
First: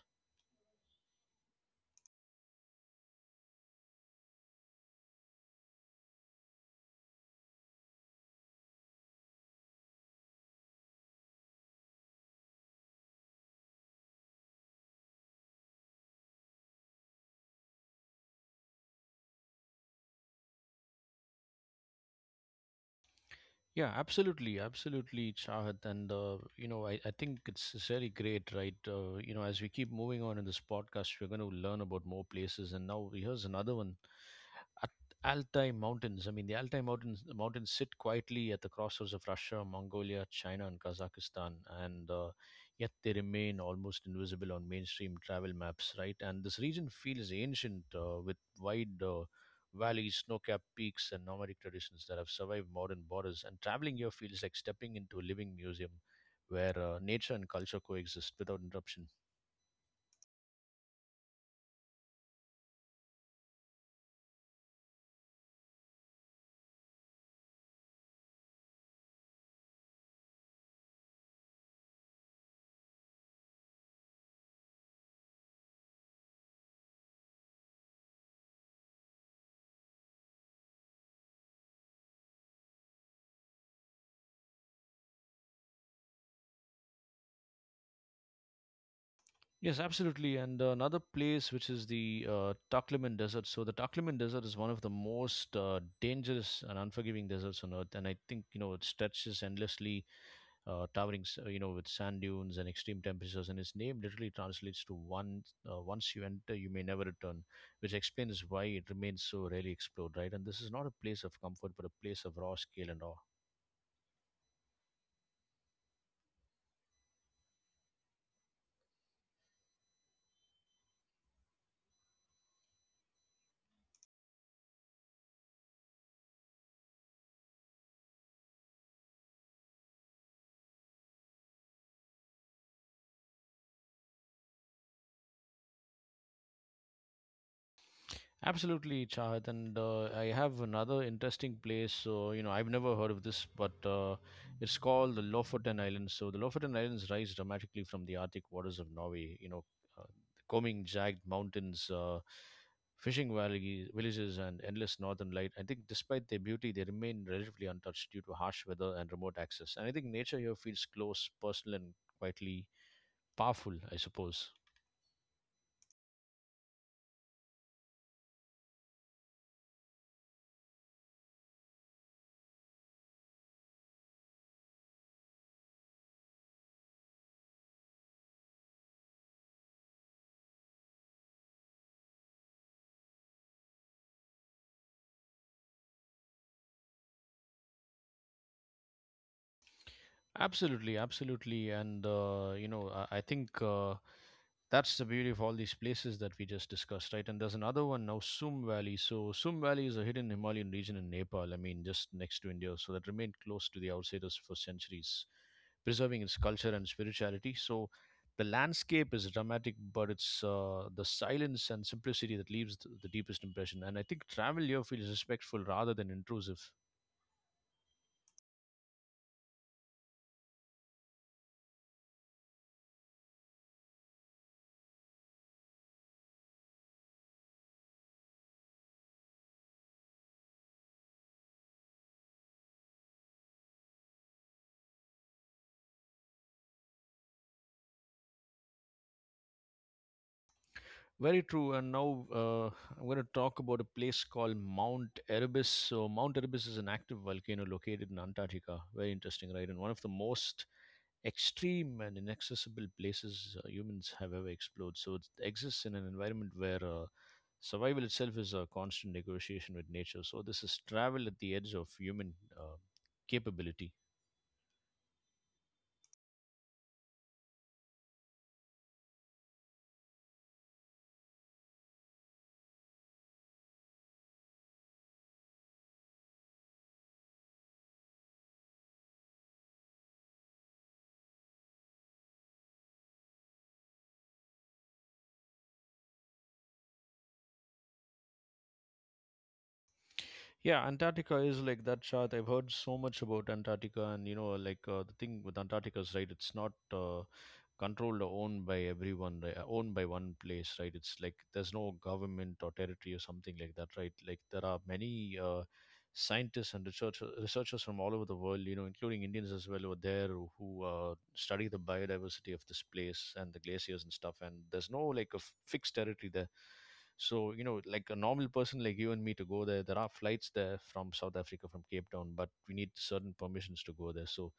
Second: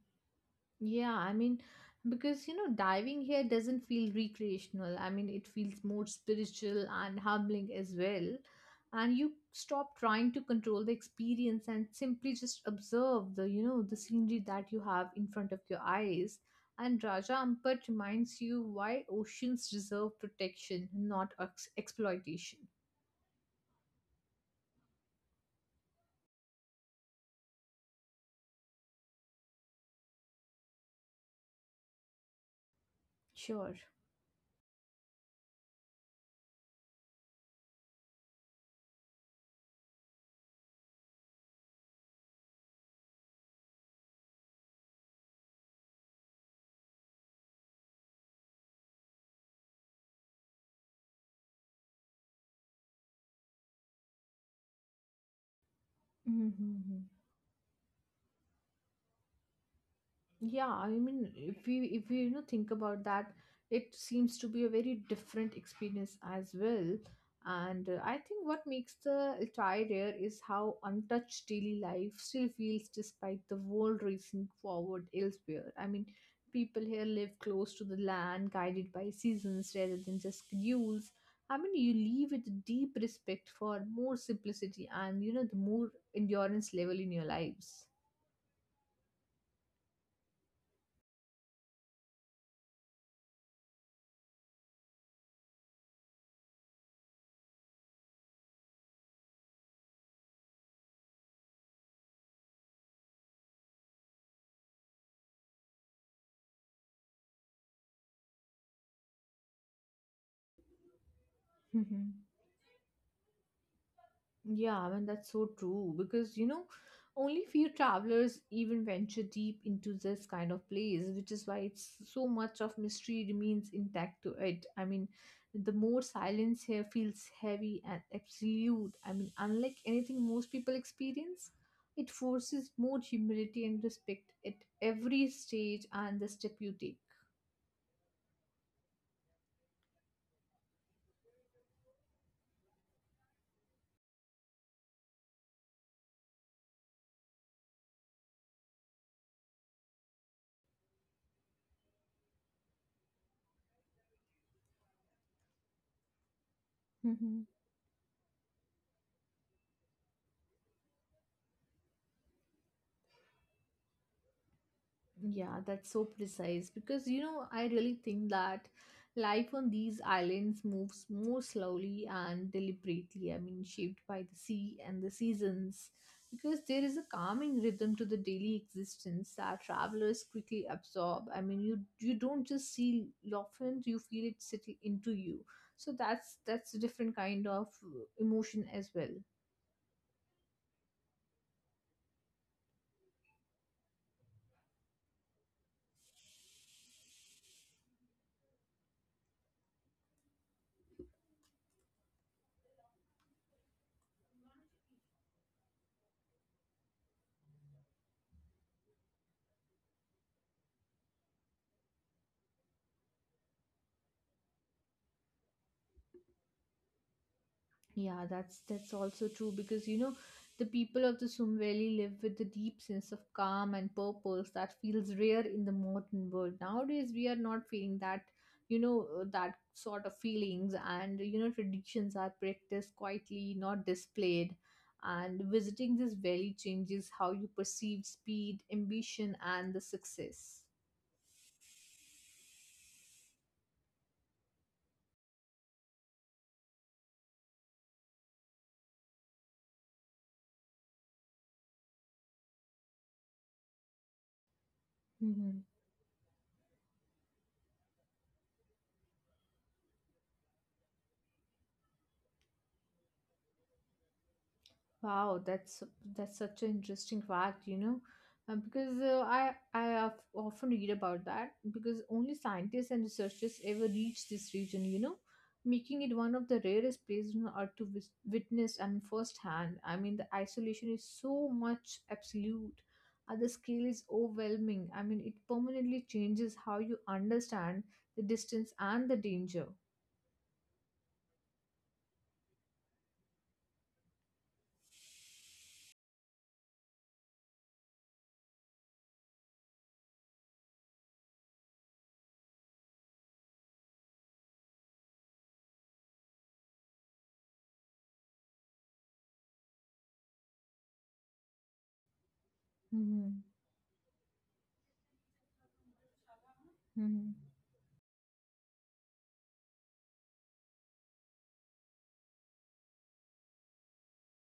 A: Yeah, I mean, because you know, diving here doesn't feel recreational. I mean, it feels more spiritual and humbling as well. And you stop trying to control the experience and simply just observe the, you know, the scenery that you have in front of your eyes. And Raja Ampat reminds you why oceans deserve protection, not exploitation.
B: Yeah, absolutely, absolutely, Chahat. And, you know, I think it's really great, right? You know, as we keep moving on in this podcast, we're going to learn about more places. And now here's another
A: Sure.
B: one at Altai Mountains. I mean, the Altai Mountains, the mountains sit quietly at the crossroads of Russia, Mongolia, China, and Kazakhstan, and yet they remain almost invisible on mainstream travel maps, right? And this region feels ancient with wide valleys, snow-capped peaks, and nomadic traditions that have survived modern borders. And traveling here feels like stepping into a living museum where
A: Hmm.
B: nature and culture coexist without interruption.
A: Yeah, I mean if we you know think about that, it seems to be a very different experience as well. And I think what makes the entire rare is how untouched daily life still feels despite the world racing forward elsewhere. I mean people here live close to the land, guided by seasons rather than just rules. I mean you leave with a deep respect for more simplicity, and you know the more endurance level in your lives.
B: Yes, absolutely. And another place, which is the Taklamakan Desert. So the Taklamakan Desert is one of the most dangerous and unforgiving deserts on Earth. And I think you know it stretches endlessly, you know, with sand dunes and extreme temperatures. And its name literally translates to one. Once you enter, you may never return, which explains why it remains so rarely explored. Right, and this is not a place of comfort, but a place of raw scale and awe.
A: Yeah, I mean, that's so true because, you know, only few travelers even venture deep into this kind of place, which is why it's so much of mystery remains intact to it. I mean, the more silence here feels heavy and absolute. I mean, unlike anything most people experience, it forces more humility and respect at every stage and the step you take.
B: Absolutely, Chahat. And I have another interesting place. So, you know, I've never heard of this, but it's called the Lofoten Islands. So, the Lofoten Islands rise dramatically from the Arctic waters of Norway. You know, uh, the combing jagged mountains, fishing valley, villages, and endless northern light. I think, despite their beauty, they remain
A: Mm-hmm.
B: relatively untouched due to harsh weather and remote access. And I think nature here feels close, personal, and quietly powerful, I suppose.
A: Yeah, that's so precise because you know, I really think that life on these islands moves more slowly and deliberately. I mean, shaped by the sea and the seasons, because there is a calming rhythm to the daily existence that travelers quickly absorb. I mean, you don't just see dolphins; you feel it settle into you. So that's a different kind of emotion as well.
B: Absolutely, absolutely, and you know, I think that's the beauty of all these places that we just discussed, right? And there's another one now, Sum Valley. So, Sum Valley is a hidden Himalayan region in Nepal, I mean, just next to India, so that remained close to the outsiders for centuries, preserving its culture and spirituality. So, the landscape is dramatic, but it's the silence and simplicity that leaves the deepest impression. And I think travel here feels respectful rather than intrusive.
A: Yeah, that's also true because you know the people of the Sum Valley live with a deep sense of calm and purpose that feels rare in the modern world. Nowadays, we are not feeling that you know that sort of feelings, and you know traditions are practiced quietly, not displayed. And visiting this valley changes how you perceive speed, ambition, and the success.
B: Very true. And now I'm going to talk about a place called Mount Erebus. So, Mount Erebus is an active volcano located in Antarctica. Very interesting, right? And one of the most extreme and inaccessible places humans have ever explored. So, it
A: Mm-hmm.
B: exists in an environment where survival itself is a constant negotiation with nature. So, this is travel at the edge of human uh, capability.
A: Wow, that's such an interesting fact, you know, because uh, I have often read about that because only scientists and researchers ever reach this region, you know, making it one of the rarest places on earth to witness and firsthand. I mean, the isolation is so much absolute, and the scale is overwhelming. I mean, it permanently changes how you understand the distance and the danger.
B: Yeah, Antarctica is like that chart. I've heard so much about Antarctica, and you know, like the thing with Antarctica is right. It's not controlled or owned by everyone, right? Owned by one place, right? It's like there's no government or territory or something like that, right? Like there are many scientists and researchers from all over the world, you know, including Indians as well, over are there who study the biodiversity of this place
A: Hmm.
B: and the glaciers and stuff. And there's no like a fixed territory there,
A: Hmm.
B: so you know, like a normal person like you and me to go there, there are flights there from South Africa, from Cape Town, but we need certain permissions to go there. So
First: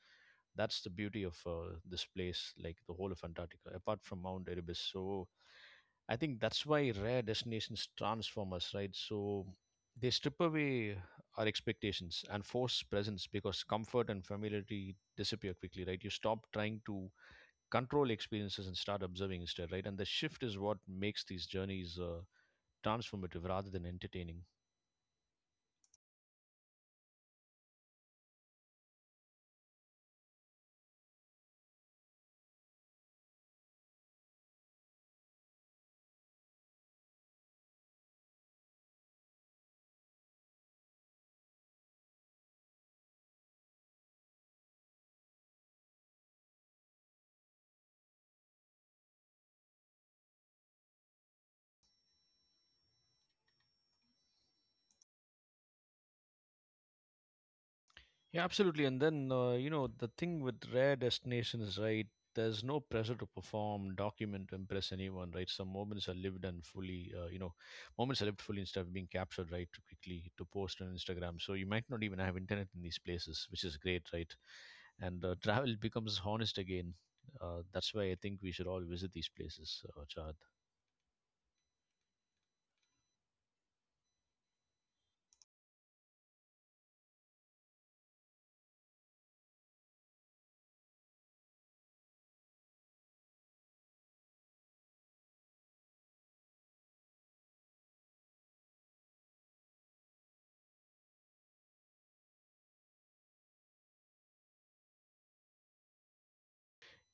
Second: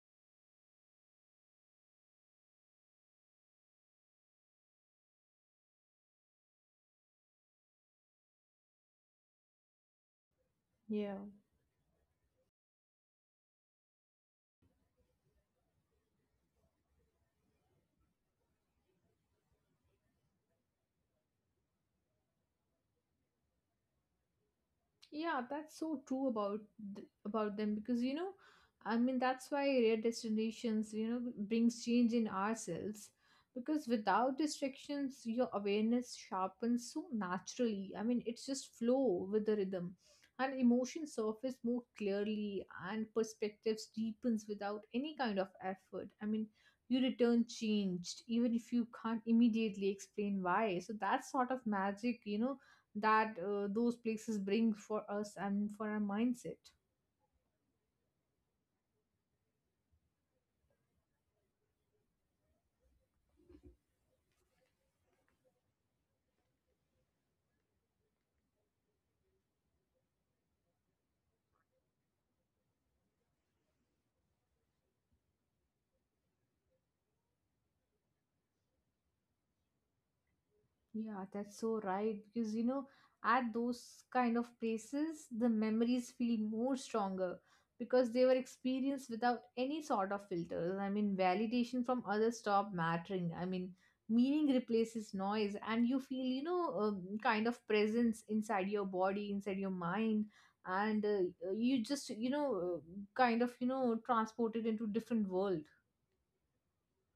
B: that's the beauty of this place, like the whole of Antarctica apart from Mount Erebus. So I think that's why rare destinations transform us, right? So they strip away
A: Yeah.
B: our expectations and force presence because comfort and familiarity disappear quickly, right? You stop trying to control experiences and start observing instead, right? And the shift is what makes these journeys transformative rather than entertaining.
A: Yeah, that's so true about about them because you know, I mean that's why rare destinations you know brings change in ourselves because without distractions your awareness sharpens so naturally. I mean it's just flow with the rhythm, and emotions surface more clearly and perspectives deepens without any kind of effort. I mean you return changed even if you can't immediately explain why. So that sort of magic you know that those places bring for us and for our mindset.
B: Yeah, absolutely. And then, you know, the thing with rare destinations, right? There's no pressure to perform, document, impress anyone, right? Some moments are lived and fully, you know, moments are lived fully instead of being captured, right, too quickly to post on Instagram. So you might not even have internet in these places, which is great, right? And travel becomes honest again. That's why I think we should all visit these places, Chad.
A: Yeah, that's so right. Because, you know, at those kind of places, the memories feel more stronger because they were experienced without any sort of filters. I mean, validation from others stop mattering. I mean, meaning replaces noise, and you feel, you know, kind of presence inside your body, inside your mind. And you just, you know, kind of, you know, transported into different world.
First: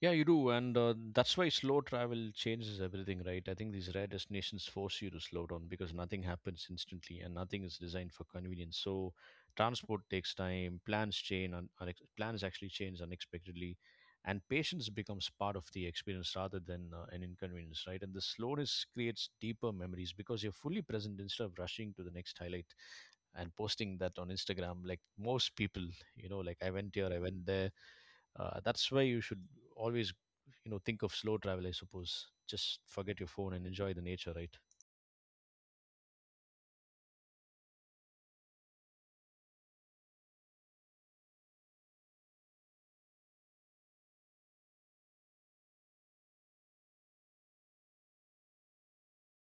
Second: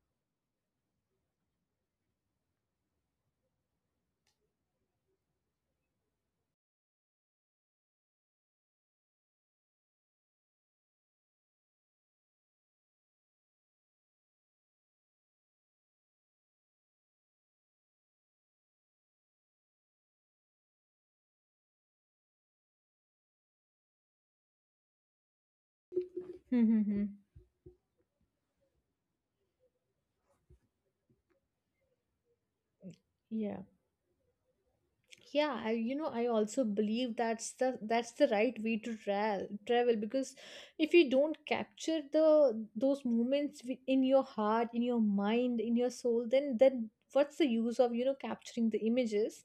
B: Yeah, you do, and that's why slow travel changes everything, right? I think these rare destinations force you to slow down because nothing happens instantly, and nothing is designed for convenience. So, transport takes time, plans change, plans actually change unexpectedly, and patience becomes part of the experience rather than an inconvenience, right? And the slowness creates deeper memories because you're fully present instead of rushing to the next highlight and posting that on Instagram, like most people, you know, like I went here, I went there, that's why you should always, you know, think of slow travel, I suppose. Just forget your phone
A: Yeah,
B: and enjoy the nature, right?
A: yeah. I, you know, I also believe that's the right way to travel. Travel because if you don't capture the those moments in your heart, in your mind, in your soul, then what's the use of you know capturing the images?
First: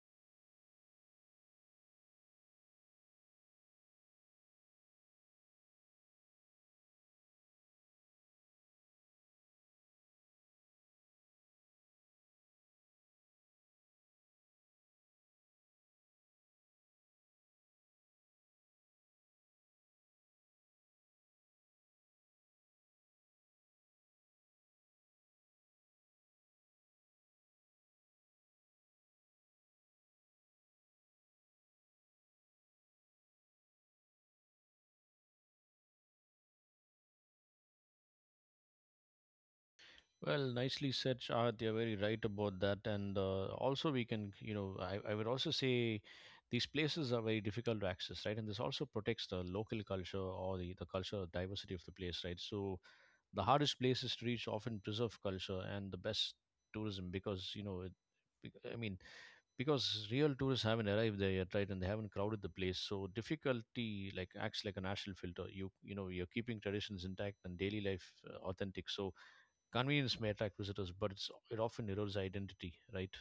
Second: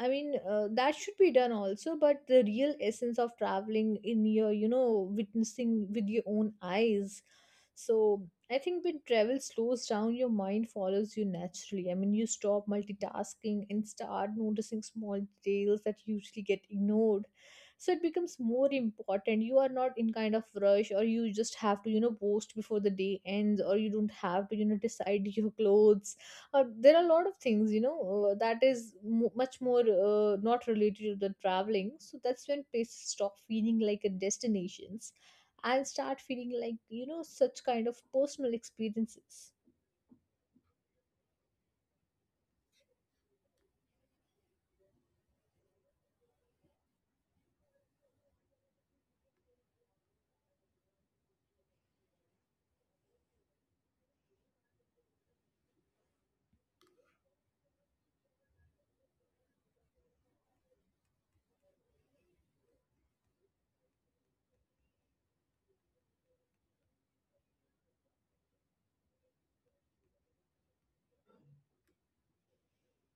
A: I mean, that should be done also, but the real essence of traveling in your you know witnessing with your own eyes, so I think when travel slows down, your mind follows you naturally. I mean, you stop multitasking and start noticing small details that usually get ignored. So it becomes more important. You are not in kind of rush, or you just have to, you know, post before the day ends, or you don't have to, you know, decide your clothes. Or there are a lot of things, you know, that is mo much more not related to the traveling. So that's when places stop feeling like a destination. I'll start feeling like, such kind of personal experiences.
B: Well, nicely said, Shahad. You're very right about that. And also, we can, you know, I would also say these places are very difficult to access, right? And this also protects the local culture or the cultural diversity of the place, right? So, the hardest places to reach often preserve culture and the best tourism because, you know, I mean, because real tourists haven't arrived there yet, right? And they haven't crowded the place. So difficulty like acts like a natural filter. You you know, you're keeping traditions intact and daily life authentic. So convenience may attract visitors, but it often erodes identity, right?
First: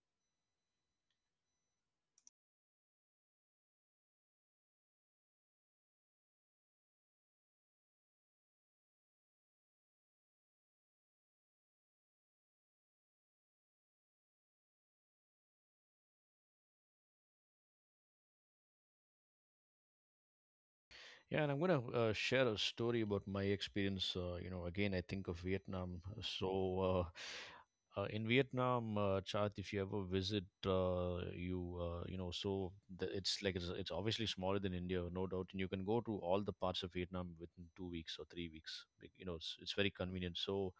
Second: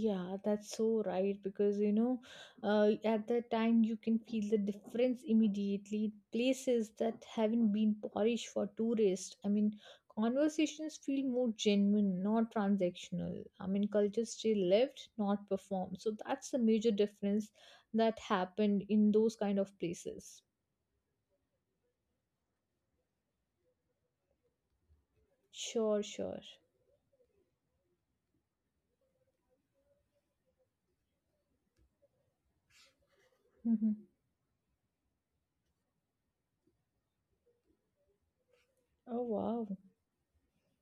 A: Yeah, that's so right because at that time you can feel the difference immediately. Places that haven't been polished for tourists. Conversations feel more genuine, not transactional. Culture still lived, not performed. So that's the major difference that happened in those kind of places.
B: Yeah, and I'm gonna share a story about my experience. You know, again, I think of
A: Sure,
B: Vietnam.
A: sure.
B: So, in Vietnam, Chad, if you ever visit, you know, so it's like it's
A: Mm-hmm.
B: obviously smaller than India, no doubt, and you can go to all the parts of Vietnam within 2 weeks or 3 weeks. Like,
A: Oh,
B: you know, it's
A: wow.
B: it's very convenient. So,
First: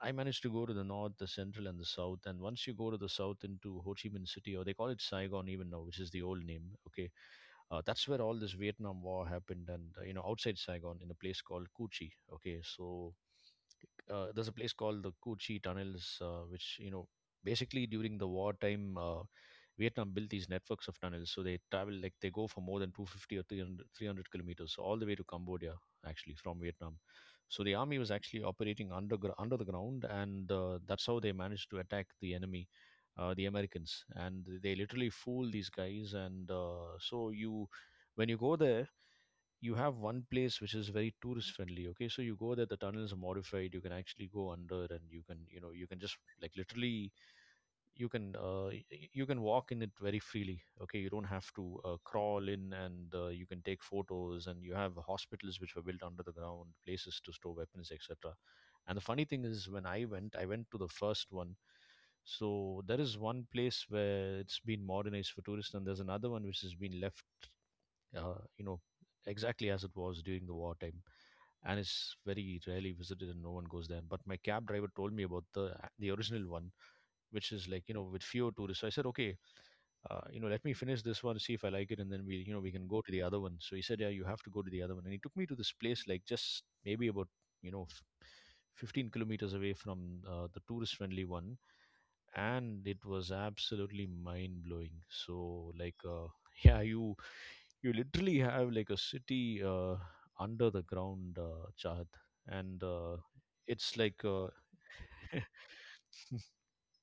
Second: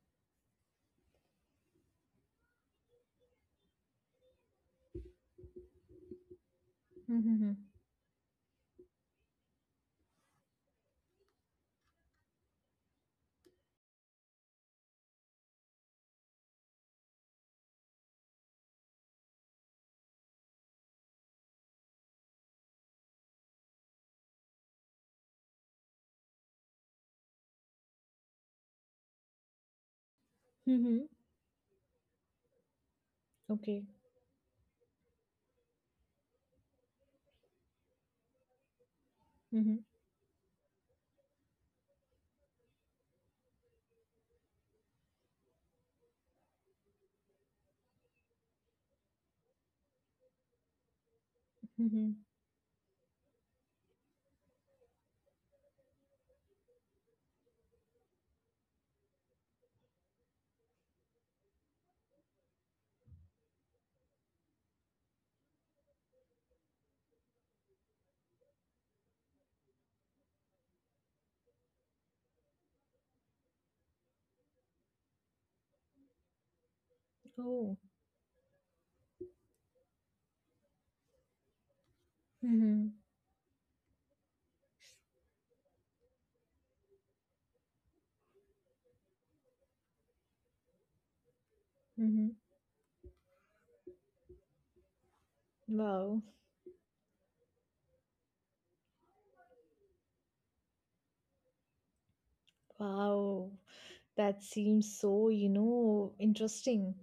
B: I managed to go to the north, the central, and the south. And once you go to the south into Ho Chi Minh City, or they call it Saigon even now, which is the old name. Okay,
A: Mm-hmm.
B: that's where all this Vietnam War happened, and you know, outside Saigon in a place called Coochie. Okay, so there's a place called the Coochie tunnels, which you know basically during the wartime, Vietnam built these networks of tunnels, so they travel, like they go for more than 250 or 300 kilometers all the way to Cambodia, actually from Vietnam. So the army was actually operating under the ground, and that's
A: Mm-hmm.
B: how they managed to attack the enemy. The
A: Okay.
B: Americans, and they literally fool these guys, and so you, when you go there, you
A: Mhm,
B: have one place which is very tourist friendly. Okay, so you go there, the tunnel is modified, you can actually go under, and you can, you know, you can just like literally you can you can walk in it very freely. Okay, you don't have to
A: mhm.
B: crawl in, and you can take photos, and you have hospitals which were built under the ground, places to store weapons, etc. And the funny thing is when I went to the first one, so there is one place where it's been modernized for tourists, and there's another one which has been left you know, exactly as it was during the wartime, and it's very rarely visited and no one goes there. But my cab driver told me about the original one, which is
A: Oh.
B: like, you know, with fewer tourists. So I said, okay, you know, let me finish this one, see if I like it, and then we, you know, we can
A: Mhm,
B: go to the other one. So he said, yeah, you have to go to the other one, and he took me to this place like just maybe about you know 15 kilometers away from the tourist friendly one,
A: mhm.
B: and it was absolutely mind blowing. So like
A: Wow.
B: yeah, you literally have like a city under the ground, Chad, and
A: Wow.
B: it's like
A: That seems so, interesting.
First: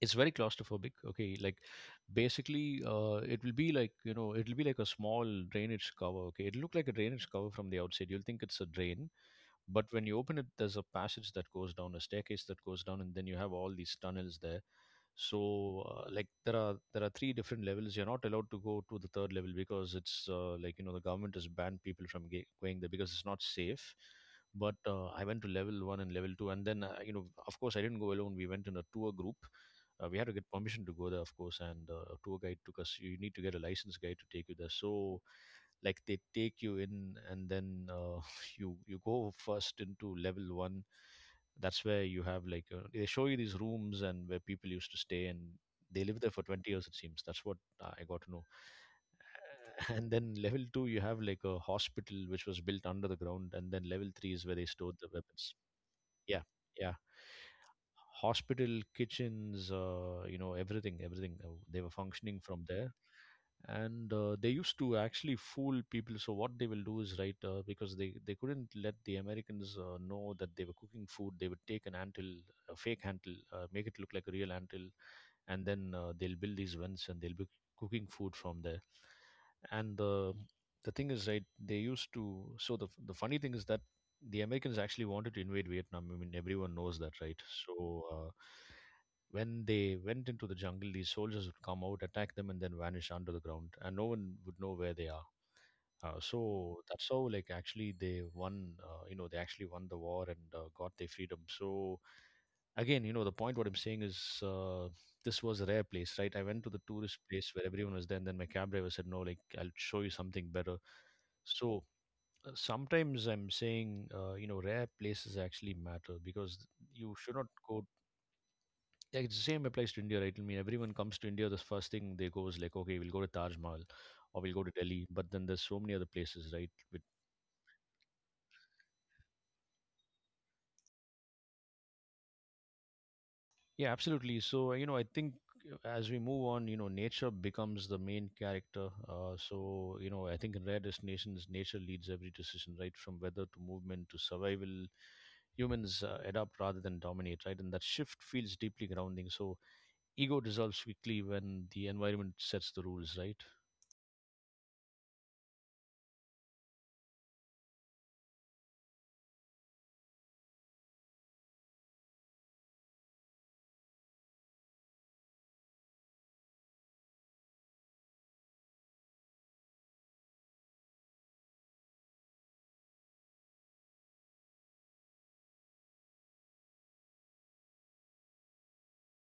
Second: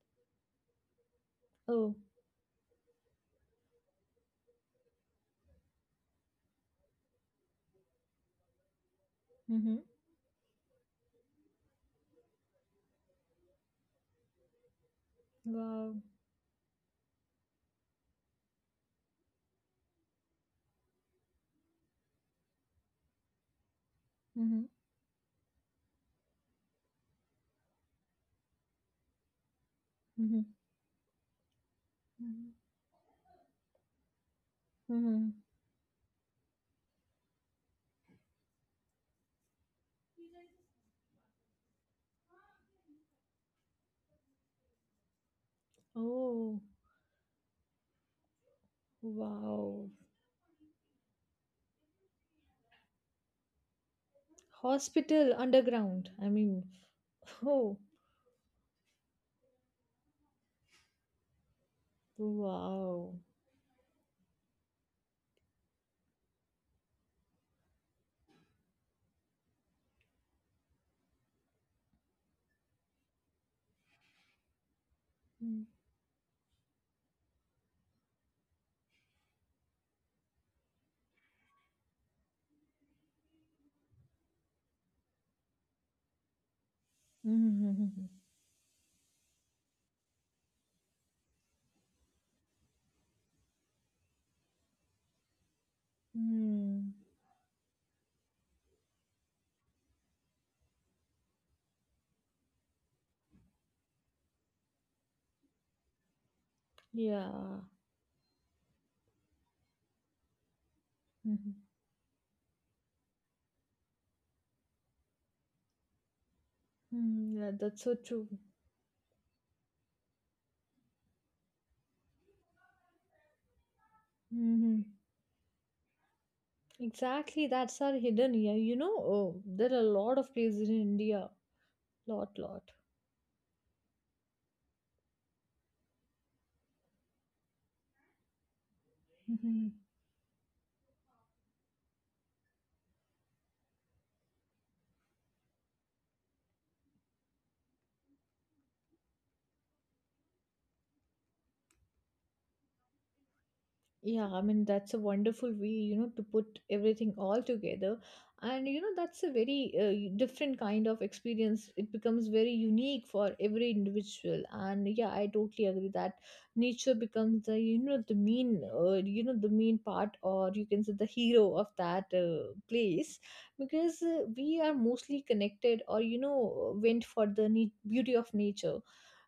B: it's very claustrophobic. Okay, like
A: Oh.
B: basically it will be like it'll be like a small drainage cover. Okay, it'll look like a drainage cover from the outside. You'll think it's a drain,
A: Mm-hmm.
B: but when you open it, there's a passage that goes down, a staircase that goes down, and then you have all these tunnels there. So
A: Wow.
B: like there are three different levels. You're not allowed to go to the third level because it's like the government has banned people from going there because it's not safe.
A: Mm-hmm.
B: But I went to level 1 and level 2, and then you know, of course I didn't go alone. We went in a tour group. We had to
A: Mm-hmm.
B: get permission to go there, of course, and a tour guide took us. You need to get a licensed guide to take you there. So
A: Mm-hmm.
B: like they take you in, and then you go first into level 1. That's where you have like they show you these rooms and where people used to stay, and they lived there for
A: Oh.
B: 20 years, it seems. That's what I got to know.
A: Wow.
B: And then level 2 you have like a hospital which was built under the ground, and then level 3 is where they stored the
A: Hospital
B: weapons.
A: underground.
B: Yeah, yeah,
A: Oh.
B: hospital, kitchens, you know, everything, everything, they were functioning from there.
A: Wow.
B: And they used to actually fool people. So what they will do is, right, because they couldn't let the Americans know that they were cooking food, they would take an antil, a fake antil, make it look like a real antil, and
A: Mm-hmm.
B: then they'll build these vents, and they'll be cooking food from there. And the thing is, right, they used to, so the funny thing is that the Americans actually wanted to invade Vietnam, I mean, everyone knows that, right? So
A: Mm-hmm.
B: when they went into the jungle, these soldiers would come out, attack them, and then vanish under the ground, and no one would know where they are. So that's how, like, actually they won. You know, they actually won the war and got their freedom. So again, you know, the point what I'm saying is, this was a rare place, right? I went to the tourist place
A: Yeah.
B: where everyone was there, and then my cab driver said, "No, like, I'll show you something better."
A: Mm-hmm.
B: So sometimes I'm saying, you know, rare places actually matter because you should not
A: Yeah, that's
B: go.
A: so true.
B: Yeah, it's the same applies to India, right? I mean, everyone comes to India, the first thing they go is like, okay, we'll go to Taj Mahal or we'll go to
A: Mm-hmm.
B: Delhi. But then there's so many other places, right? With,
A: Exactly, that's our hidden here. You know, oh, there are a lot of places in India. Lot, lot.
B: yeah, absolutely. So, you know, I think as we move on, you know, nature becomes the main character. Uh, so, you know, I think in rare destinations, nature leads every decision, right? From weather to movement to survival, humans adapt rather than dominate, right? And that shift feels deeply grounding. So ego dissolves quickly when the environment sets the rules, right?
A: Yeah, I mean, that's a wonderful way, to put everything all together. And, that's a very different kind of experience. It becomes very unique for every individual. And yeah, I totally agree that nature becomes the, the main, the main part, or you can say the hero of that place because we are mostly connected or, you know, went for the beauty of nature.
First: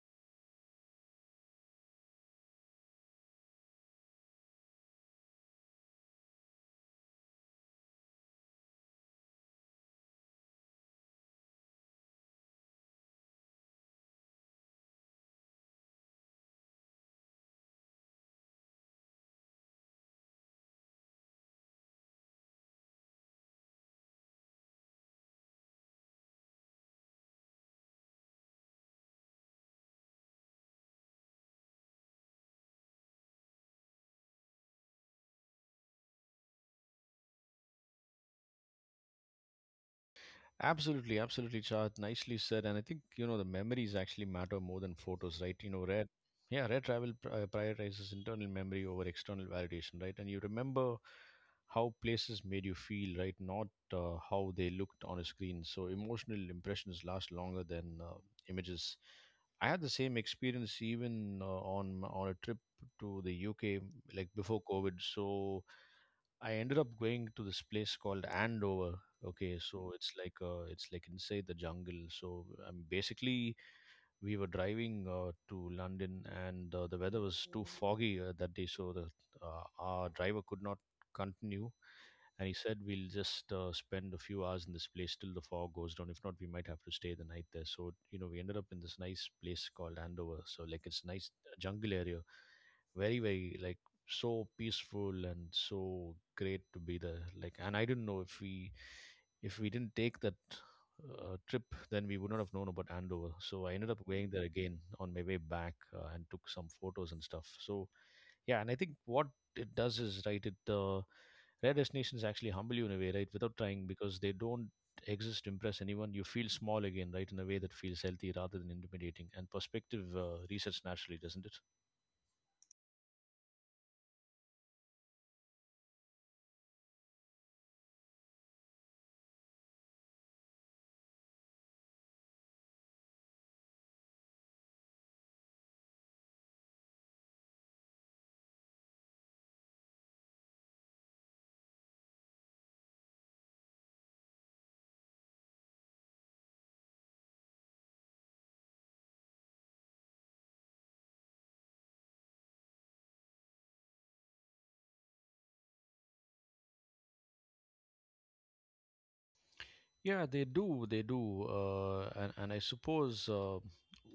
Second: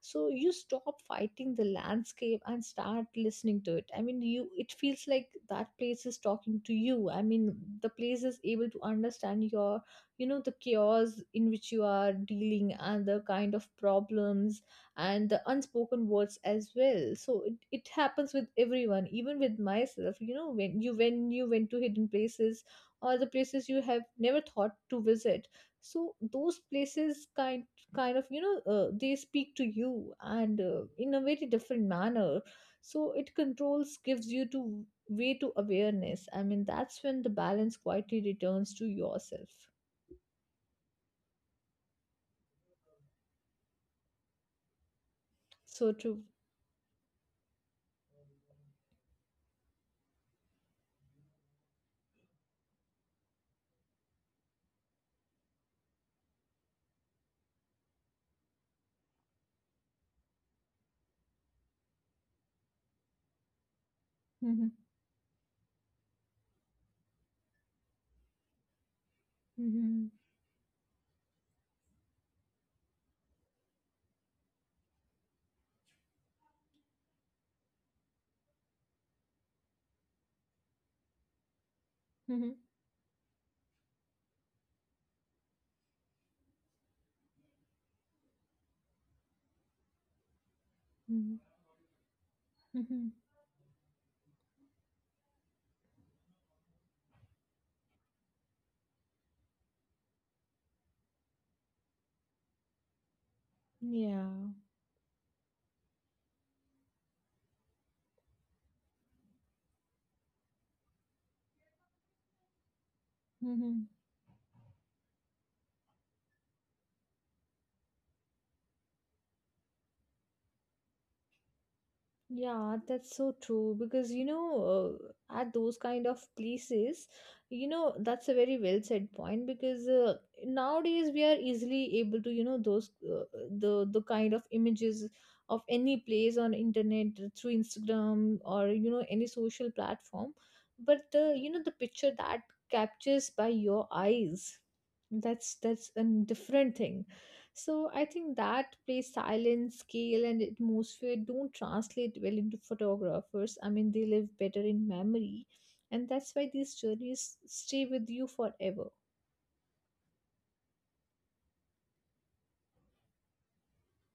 A: So you stop fighting the landscape and start listening to it. I mean, you it feels like that place is talking to you. I mean, the place is able to understand your, the chaos in which you are dealing and the kind of problems and the unspoken words as well. So it happens with everyone, even with myself. You know, when you went to hidden places, or the places you have never thought to visit, so those places kind of they speak to you, and in a very different manner. So it controls, gives you to way to awareness. I mean, that's when the balance quietly returns to yourself.
B: Absolutely, absolutely, Chad. Nicely said. And I think, you know, the memories actually matter more than photos, right? You know,
A: So
B: rare,
A: true.
B: yeah, rare travel prioritizes internal memory over external validation, right? And you remember how places made you feel, right? Not how they looked on a screen. So emotional impressions last longer than images. I had the same experience even on a trip to the UK, like before
A: Mhm,
B: COVID. So I ended up going to this place called Andover. Okay, so
A: mhm,
B: it's like inside the jungle. So basically, we were driving to London, and the weather was too foggy that day, so the our driver could not continue, and he
A: mhm,
B: said we'll just spend a few hours in this place till the fog goes down. If not, we might have to stay the night there. So, you know, we ended up in this nice place called Andover. So like it's nice
A: mhm,
B: jungle area,
A: mhm.
B: very, very like so peaceful and so great to be there. Like, and I didn't know if we, if we didn't take that trip, then we would not have known about Andover. So I ended up
A: Yeah.
B: going there again on my way back and took some photos and stuff. So yeah, and I think what it does is right, it rare destinations actually humble you in a way, right? Without trying,
A: Mm-hmm.
B: because they don't exist to impress anyone. You feel small again, right? In a way that feels healthy rather than intimidating. And perspective research naturally, doesn't it?
A: Yeah, that's so true because at those kind of places, you know, that's a very well said point because nowadays we are easily able to, those the kind of images of any place on internet through Instagram or any social platform, but you know the picture that captures by your eyes, that's a different thing. So I think that place, silence, scale, and atmosphere don't translate well into photographers. I mean, they live better in memory, and that's why these journeys stay with you forever.
B: Yeah, they do. They do. And I suppose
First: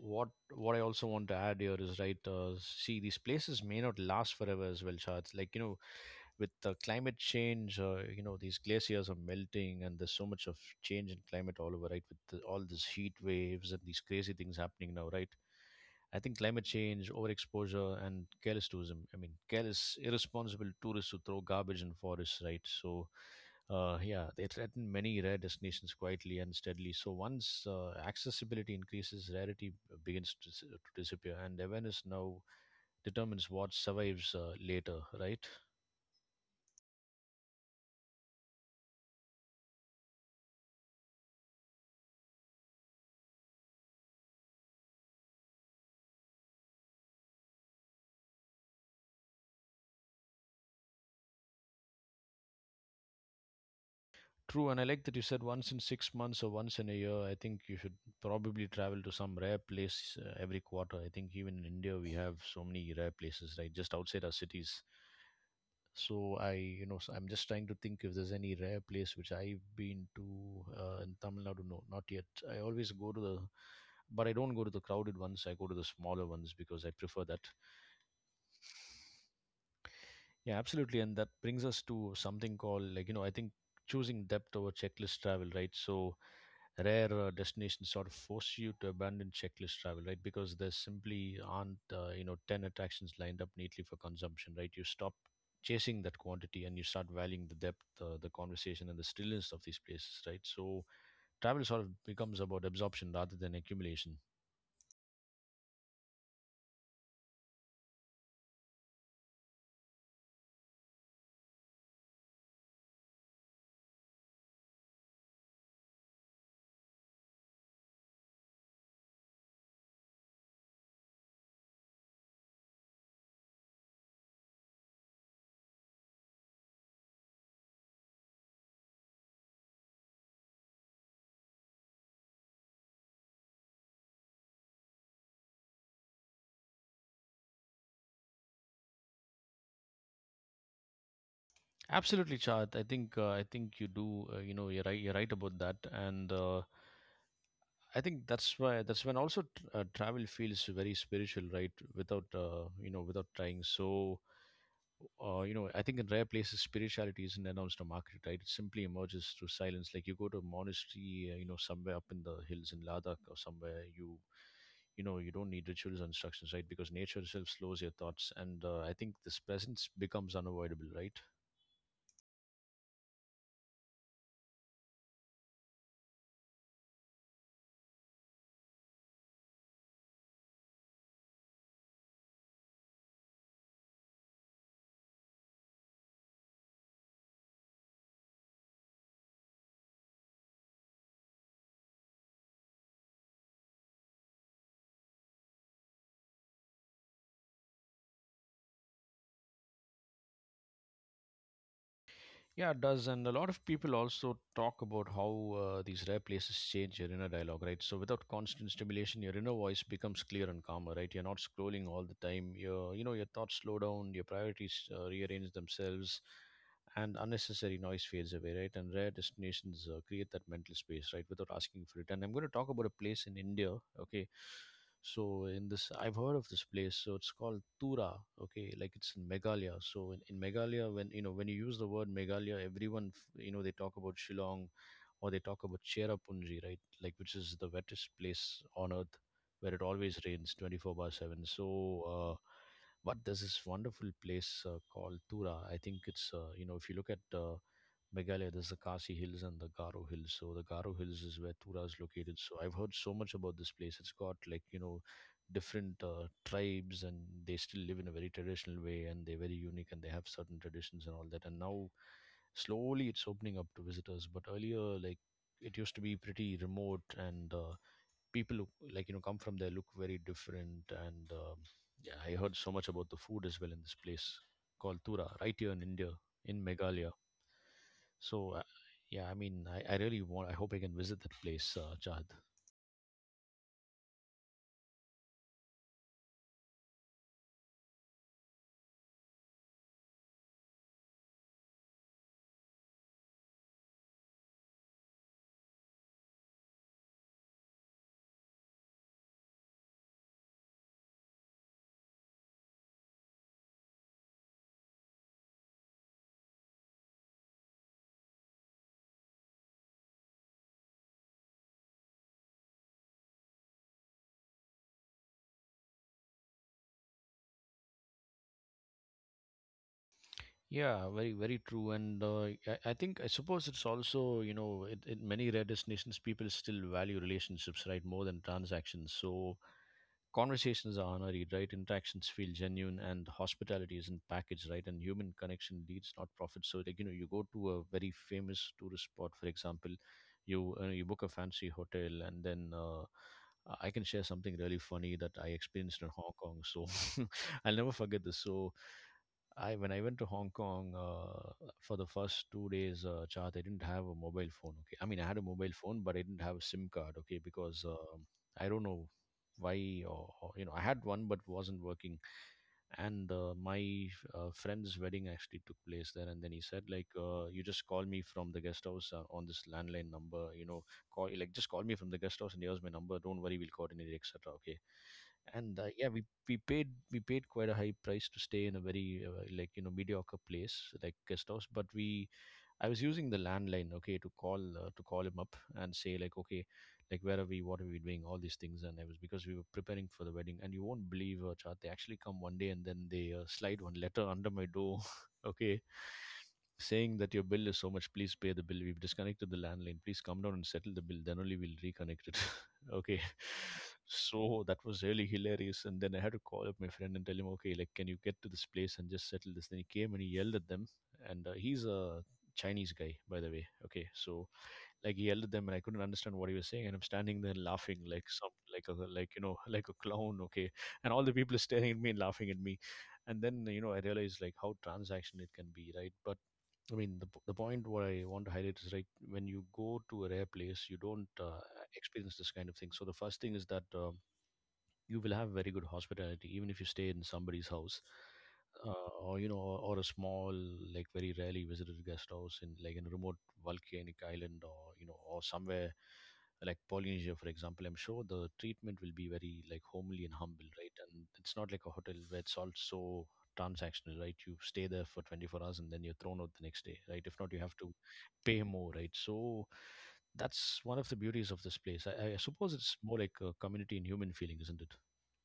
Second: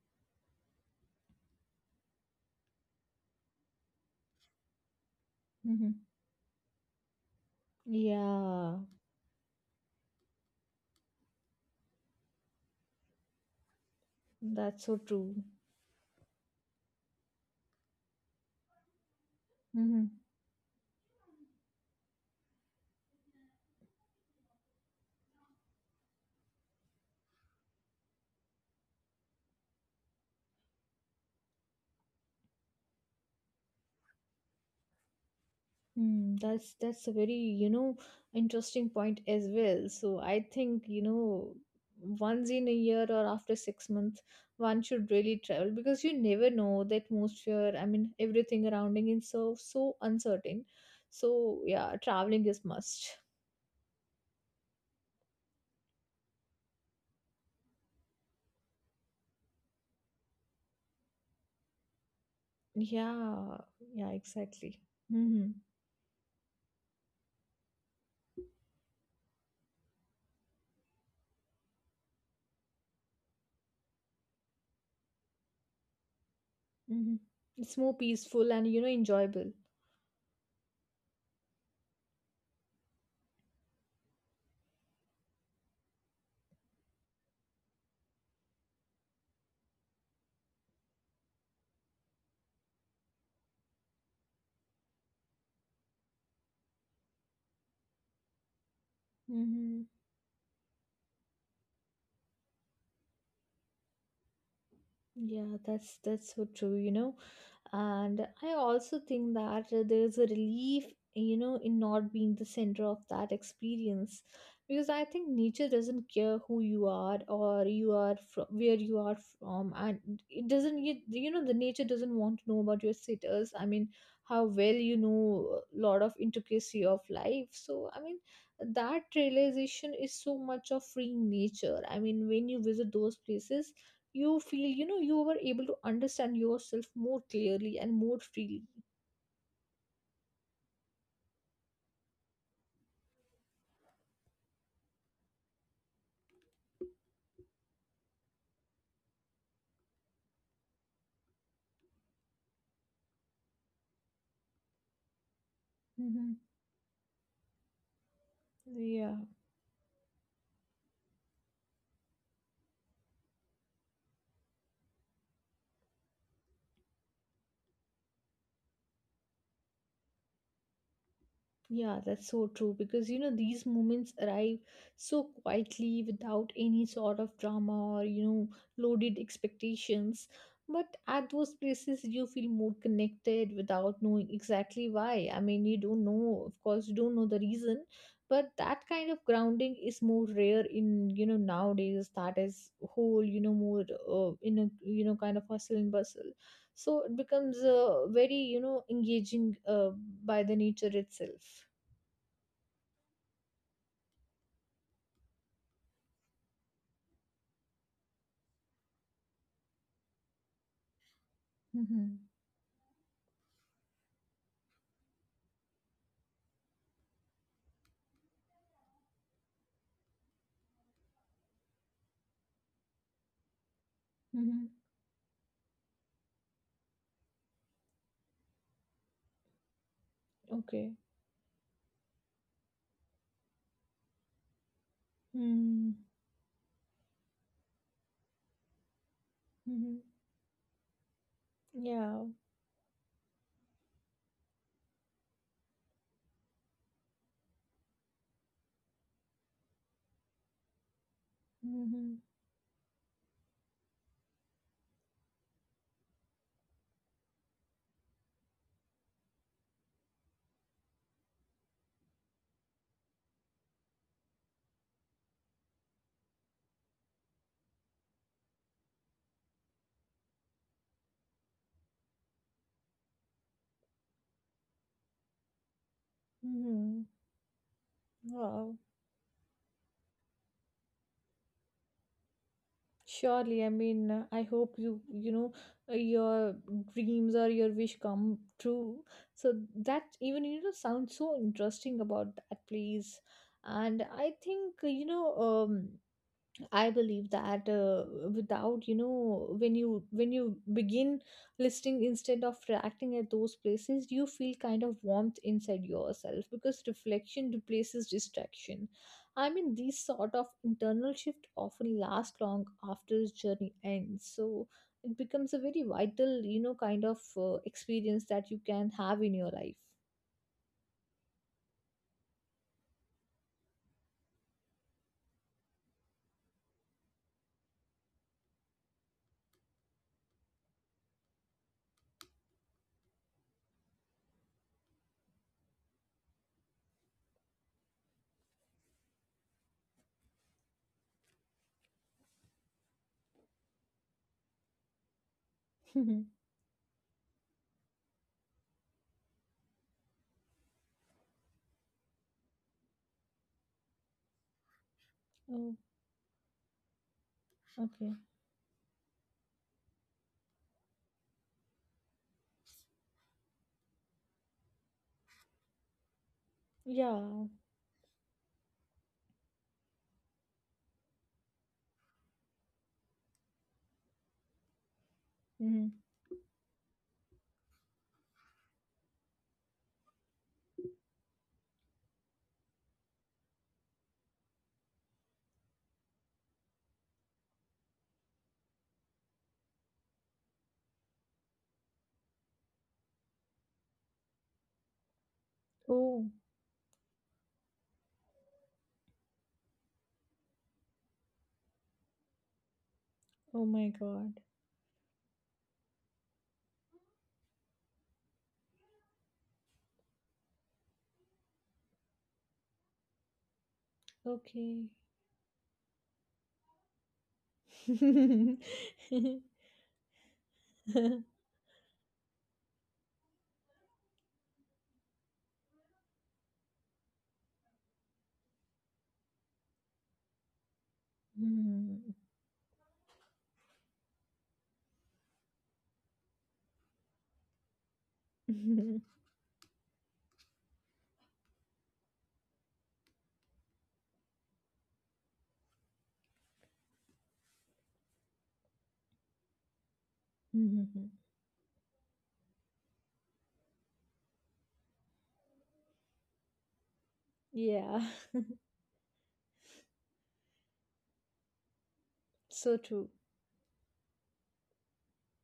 B: what I also want to add here is right. See, these places may not last forever as well, Charles. Like you know,
A: Hmm.
B: with the climate change, you know, these
A: Yeah,
B: glaciers are melting, and there's so much of change in climate all over, right? With the, all these heat waves and these crazy things
A: that's
B: happening
A: so
B: now, right?
A: true.
B: I think climate change, overexposure, and careless tourism. I mean, careless,
A: Hmm.
B: irresponsible tourists who throw garbage in forests, right? So, yeah, they threaten many rare destinations quietly and steadily. So once accessibility increases, rarity begins to, to disappear, and awareness now determines what survives later, right?
A: That's a very, you know, interesting point as well. So I think, you know, once in a year or after 6 months, one should really travel because you never know the atmosphere. I mean, everything surrounding is so so uncertain. So yeah, traveling is must.
B: True, and I like that you said once in 6 months or once in a year. I think you should probably travel to some rare place every quarter. I think even in India we have so many rare places,
A: Yeah,
B: right, just
A: yeah,
B: outside our
A: exactly.
B: cities.
A: Mm-hmm.
B: So I, you know, so I'm just trying to think if there's any rare place which I've been to in Tamil Nadu. No, not yet. I always go to the, but I don't go to the crowded ones. I go to the smaller ones because I
A: Mm-hmm.
B: prefer that.
A: It's more peaceful and you know enjoyable.
B: Yeah, absolutely. And that brings us to something called, like, you know, I think choosing depth over checklist travel, right? So rare destinations sort of force you to abandon checklist travel, right? Because there simply aren't, you know, 10 attractions lined up neatly for consumption, right? You stop chasing that quantity and you start valuing the depth, the conversation, and the stillness of these
A: Mm-hmm.
B: places, right? So travel sort of becomes about absorption rather than accumulation.
A: Yeah, that's so true, you know. And I also think that there's a relief, in not being the center of that experience. Because I think nature doesn't care who you are or you are from where you are from, and it doesn't you, you know the nature doesn't want to know about your status. I mean, how well you know a lot of intricacy of life. So I mean, that realization is so much of freeing nature. I mean, when you visit those places, you feel you know you were able to understand yourself more clearly and more freely.
B: Absolutely, Chad. I think you do. You know, you're right. You're right about that. And I think that's why, that's when also travel feels very spiritual, right? Without you know, without trying. So, you know, I think in rare
A: Hmm.
B: places, spirituality isn't announced or marketed, right? It simply
A: Yeah.
B: emerges through silence. Like you go to a monastery, you know, somewhere up in the hills in Ladakh or somewhere, you know, you don't need rituals or instructions, right? Because nature itself slows your thoughts, and I think this presence becomes unavoidable, right?
A: Yeah, that's so true because you know these moments arrive so quietly without any sort of drama or loaded expectations. But at those places, you feel more connected without knowing exactly why. I mean, you don't know, of course, you don't know the reason, but that kind of grounding is more rare in nowadays. That is whole you know more in a kind of hustle and bustle. So it becomes very engaging by the nature itself.
B: Yeah, it does. And a lot of people also talk about how these rare places change your inner dialogue, right? So without constant stimulation, your inner voice becomes clear and calmer, right? You're not scrolling all the
A: Mhm.
B: time. Your, you know, your thoughts slow down, your priorities rearrange themselves, and unnecessary noise fades away, right? And rare destinations create that mental space, right? Without asking for it. And I'm going to talk about a place in India, okay?
A: Mhm.
B: So in this, I've heard of this place. So it's called Tura. Okay, like it's in Meghalaya. So in
A: Okay.
B: Meghalaya, when you know when you use the word Meghalaya, everyone you know they talk about Shillong or they talk about
A: Mhm.
B: Cherrapunji, right? Like, which is the wettest place on earth where it
A: Mhm.
B: always rains 24 by 7. So,
A: Yeah.
B: but there's this wonderful place called Tura. I think it's, you know, if you look at Meghalaya, there's the Khasi Hills and the Garo Hills. So the Garo Hills is where Tura is
A: Mhm.
B: located. So I've heard so much about this place. It's got, like, you know, different tribes and they still live in a very traditional way, and they're very unique, and they have certain traditions and all that. And now slowly it's opening up to visitors, but earlier, like, it used to be pretty remote and people who, like you know, come from there look very different. And yeah, I heard so much about the food as well in this place called Tura, right here in India, in
A: Mhm.
B: Meghalaya. So
A: Wow.
B: yeah, I mean, I really want, I hope I can visit that place, Chad.
A: Surely, I mean, I hope you, your dreams or your wish come true. So that even, sounds so interesting about that place. And I think, you know, I believe that without when you begin listening instead of reacting at those places, you feel kind of warmth inside yourself because reflection replaces distraction. I mean, these sort of internal shift often last long after the journey ends. So it becomes a very vital kind of experience that you can have in your life.
B: Yeah, very, very true. And I suppose it's also, you know, in many rare destinations, people still value relationships, right, more than transactions. So conversations are honorary, right? Interactions feel genuine, and hospitality isn't packaged, right? And human connection leads, not profit. So, like, you know, you go to a very famous tourist spot, for example, you book a fancy hotel, and then I can share something really funny that I experienced in Hong Kong. So, I'll never forget this. I when I went to Hong Kong for the first 2 days, Chart, I didn't have a mobile phone. Okay, I mean I had a mobile
A: Oh.
B: phone, but I didn't have a SIM card. Okay, because
A: Okay.
B: I don't know why or you know I had one but wasn't working. And my friend's wedding actually took place there, and then he said like,
A: Yeah.
B: "You just call me from the guest house on this landline number. You know, call like just call me from the guest house, and here's my number. Don't worry, we'll coordinate, etc." Okay, and
A: Hmm.
B: yeah, we paid quite a high price to stay in a very like you know mediocre place like guest house. But we I was using the landline, okay, to call him up and say like, okay, like where are we, what are we doing, all these things. And it was because we were preparing for the wedding. And you won't believe, chat, they actually come one day and then they slide one letter under my door. Okay,
A: Oh.
B: saying that your bill is so much, please pay the bill, we've disconnected the landline, please come down and settle the bill, then only we'll reconnect it. Okay.
A: Oh my god.
B: So that was really hilarious. And then I had to call up my friend and tell him, okay, like, can you get to this place and just settle this? Then he came and he yelled at them. And he's a Chinese guy, by the way. Okay. So,
A: Okay.
B: like, he yelled at them and I couldn't understand what he was saying. And I'm standing there laughing like some, like, a, like, you know, like a clown. Okay. And all the people are staring at me and laughing at me. And then, you know, I realized like how transactional it can be, right? But I mean, the point what I want to highlight is, right, when you go to a rare place, you don't experience this kind of thing. So the first thing is that you will have very good hospitality even if you stay in somebody's house
A: Mhm.
B: or you know or a small like very rarely visited guest house in like in a remote volcanic island, or you know, or somewhere like Polynesia, for example. I'm sure the treatment will be very like homely and humble, right? And it's not like a hotel where it's all so transactional, right? You stay there for 24 hours and then you're thrown out the next day, right? If not, you have to
A: Yeah,
B: pay more, right? So that's one of the beauties of this place. I suppose
A: so
B: it's
A: true.
B: more like a community and human feeling, isn't it?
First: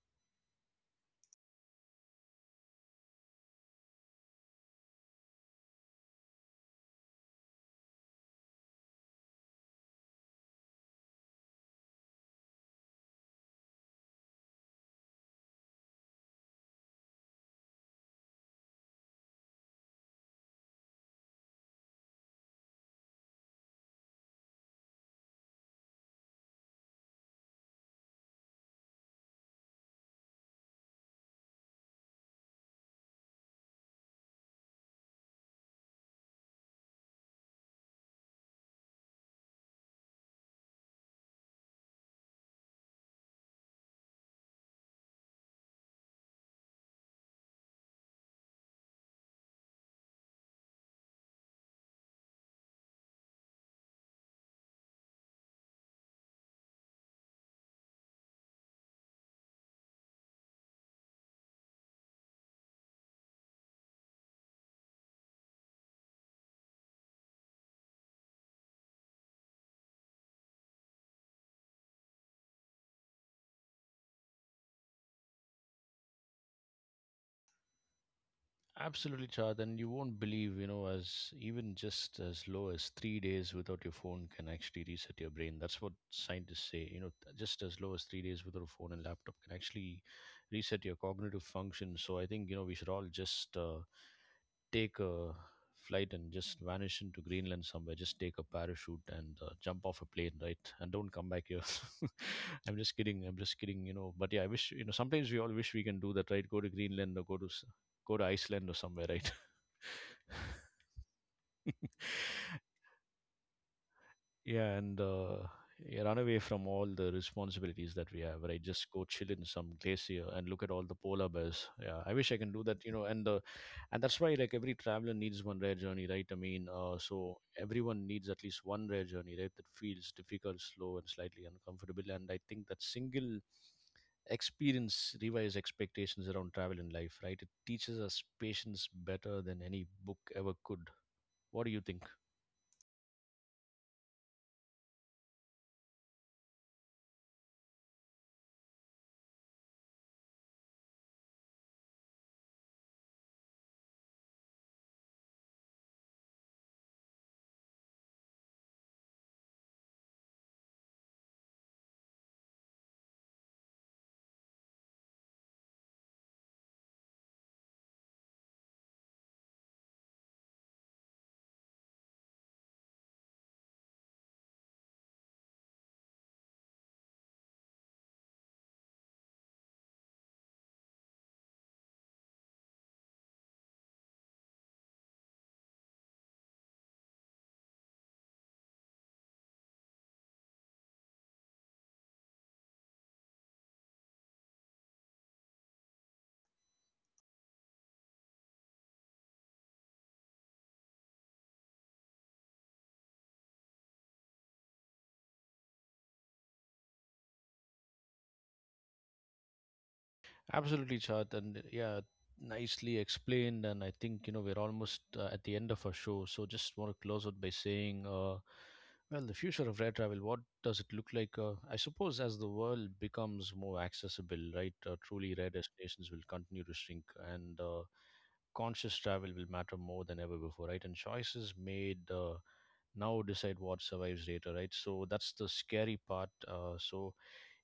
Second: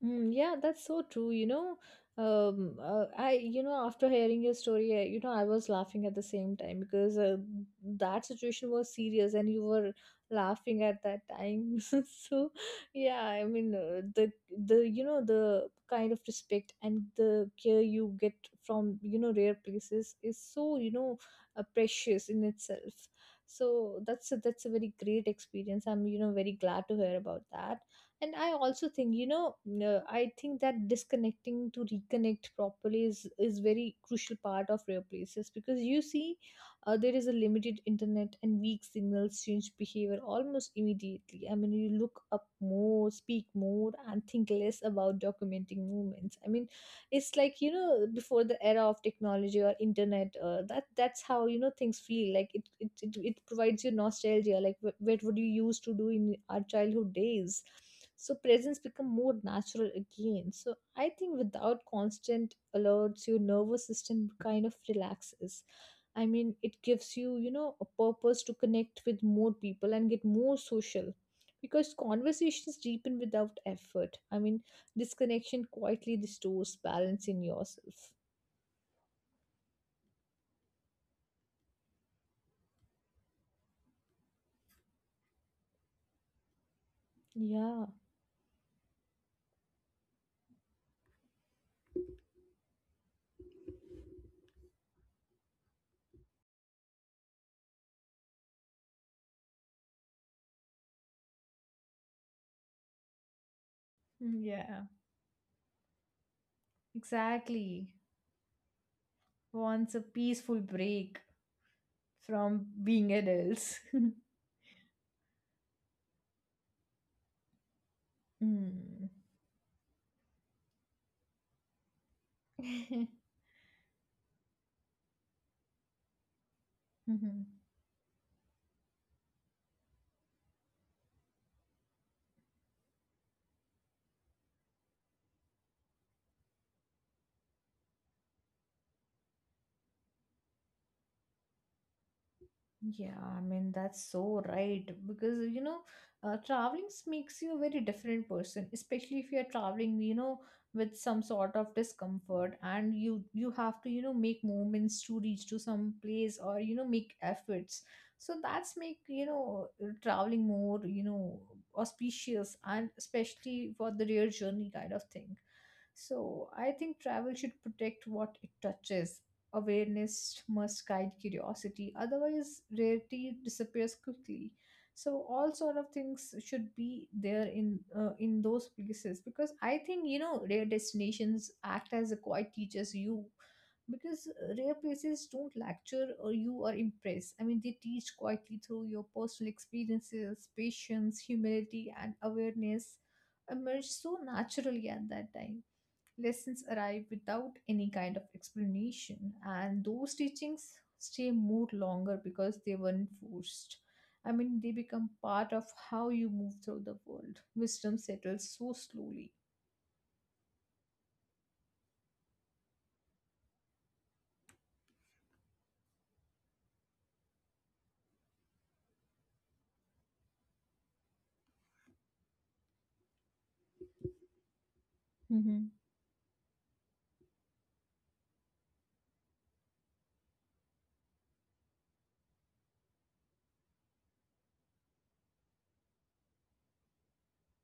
A: Mm, yeah, that's so true. You know, I after hearing your story, I, you know I was laughing at the same time because that situation was serious and you were laughing at that time. So yeah, I mean the you know the kind of respect and the care you get from you know rare places is so precious in itself. So that's a very great experience. I'm you know very glad to hear about that. And I also think you know no, I think that disconnecting to reconnect properly is very crucial part of rare places because you see there is a limited internet and weak signals change behavior almost immediately. I mean you look up more, speak more, and think less about documenting movements. I mean it's like you know before the era of technology or internet that's how you know things feel like. It provides you nostalgia like what would you used to do in our childhood days. So presents become more natural again. So I think without constant alerts your nervous system kind of relaxes. I mean it gives you you know a purpose to connect with more people and get more social because conversations deepen without effort. I mean, disconnection quietly restores balance in yourself.
B: Absolutely, Chad, and you won't believe, you know, as even just as low as 3 days without your phone can actually reset your brain. That's what scientists say. You know, just as
A: Yeah.
B: low as 3 days without a phone and laptop can actually reset your cognitive function. So I think you know we should all just take a flight and just vanish into Greenland somewhere. Just take a parachute and jump off a plane, right? And don't come back here. I'm just kidding. I'm just kidding. You know, but yeah,
A: Mm,
B: I wish
A: yeah,
B: you know. Sometimes we all wish we can do that, right? Go to Greenland or
A: exactly.
B: go to Iceland or somewhere, right?
A: Wants a peaceful break from being adults.
B: Yeah, and yeah, run away from all the responsibilities that we have, right? Just go
A: Mm.
B: chill in some glacier and look at all the polar bears. Yeah, I wish I can do that, you know. And that's why like every traveler needs one rare journey, right? I mean, so everyone needs at least one rare journey, right? That feels difficult, slow, and slightly uncomfortable. And I think that single experience revises expectations around travel in life, right? It teaches us patience better than any book ever could. What do you think?
A: Yeah, I mean, that's so right. Because, traveling makes you a very different person, especially if you're traveling, with some sort of discomfort and you have to, make movements to reach to some place or, make efforts. So that's make, traveling more, auspicious, and especially for the real journey kind of thing. So I think travel should protect what it touches. Awareness must guide curiosity, otherwise rarity disappears quickly. So all sort of things should be there in those places because I think you know rare destinations act as a quiet teachers. You, because rare places don't lecture or you or impress. I mean they teach quietly through your personal experiences. Patience, humility, and awareness emerge so naturally at that time. Lessons arrive without any kind of explanation, and those teachings stay more longer because they weren't forced. I mean, they become part of how you move through the world. Wisdom settles so slowly.
B: Absolutely, Chad, and yeah, nicely explained. And I think you know we're almost at the end of our show, so just want to close out by saying, well, the future of air travel. What does it look like? I suppose as the world becomes more accessible, right? Truly, rare
A: Mm-hmm.
B: destinations will continue to shrink, and conscious travel will matter more than ever before, right? And choices made now decide what survives later, right? So that's the scary part. So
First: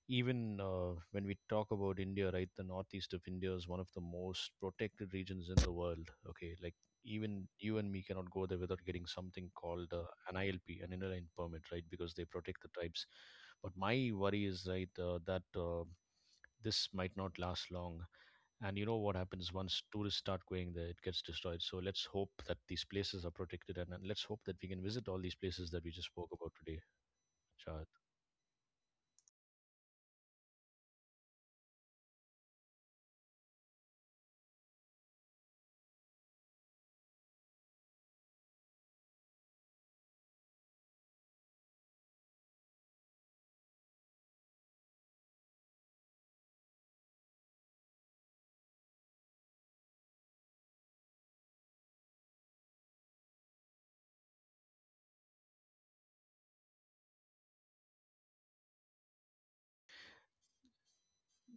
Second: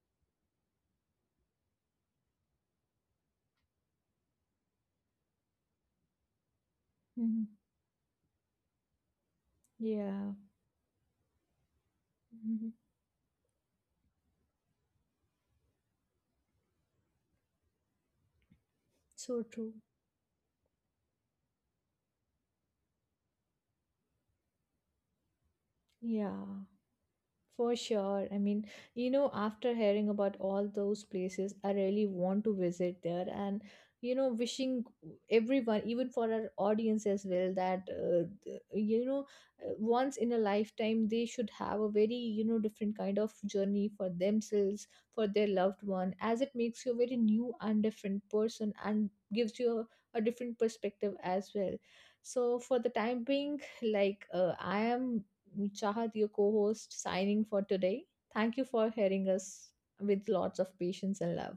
B: even when we talk about India, right, the northeast of India is one of the most protected regions in the world. Okay, like even
A: Mm-hmm.
B: you and me cannot go there without getting something called
A: Yeah.
B: an ILP, an Inner Line permit, right, because they protect the
A: Hmm.
B: tribes. But my worry is, right, that this might not last long. And you know what
A: So
B: happens
A: true.
B: once tourists start going there, it gets destroyed. So let's hope that these places are protected, and let's hope that we can visit all these places that we just spoke
A: Yeah.
B: about today,
A: For
B: Shah.
A: sure. I mean, you know, after hearing about all those places, I really want to visit there, and, you know, wishing everyone, even for our audience as well, that, you know, once in a lifetime, they should have a very, different kind of journey for themselves, for their loved one, as it makes you a very new and different person and gives you a different perspective as well. So, for the time being, like, I am Chahat, your co host, signing for today. Thank you for hearing us with lots of patience and love.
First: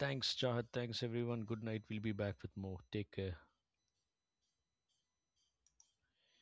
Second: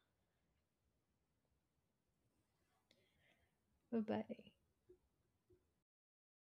B: Thanks, Chahat. Thanks, everyone. Good night. We'll be back with more. Take care.
A: Bye bye.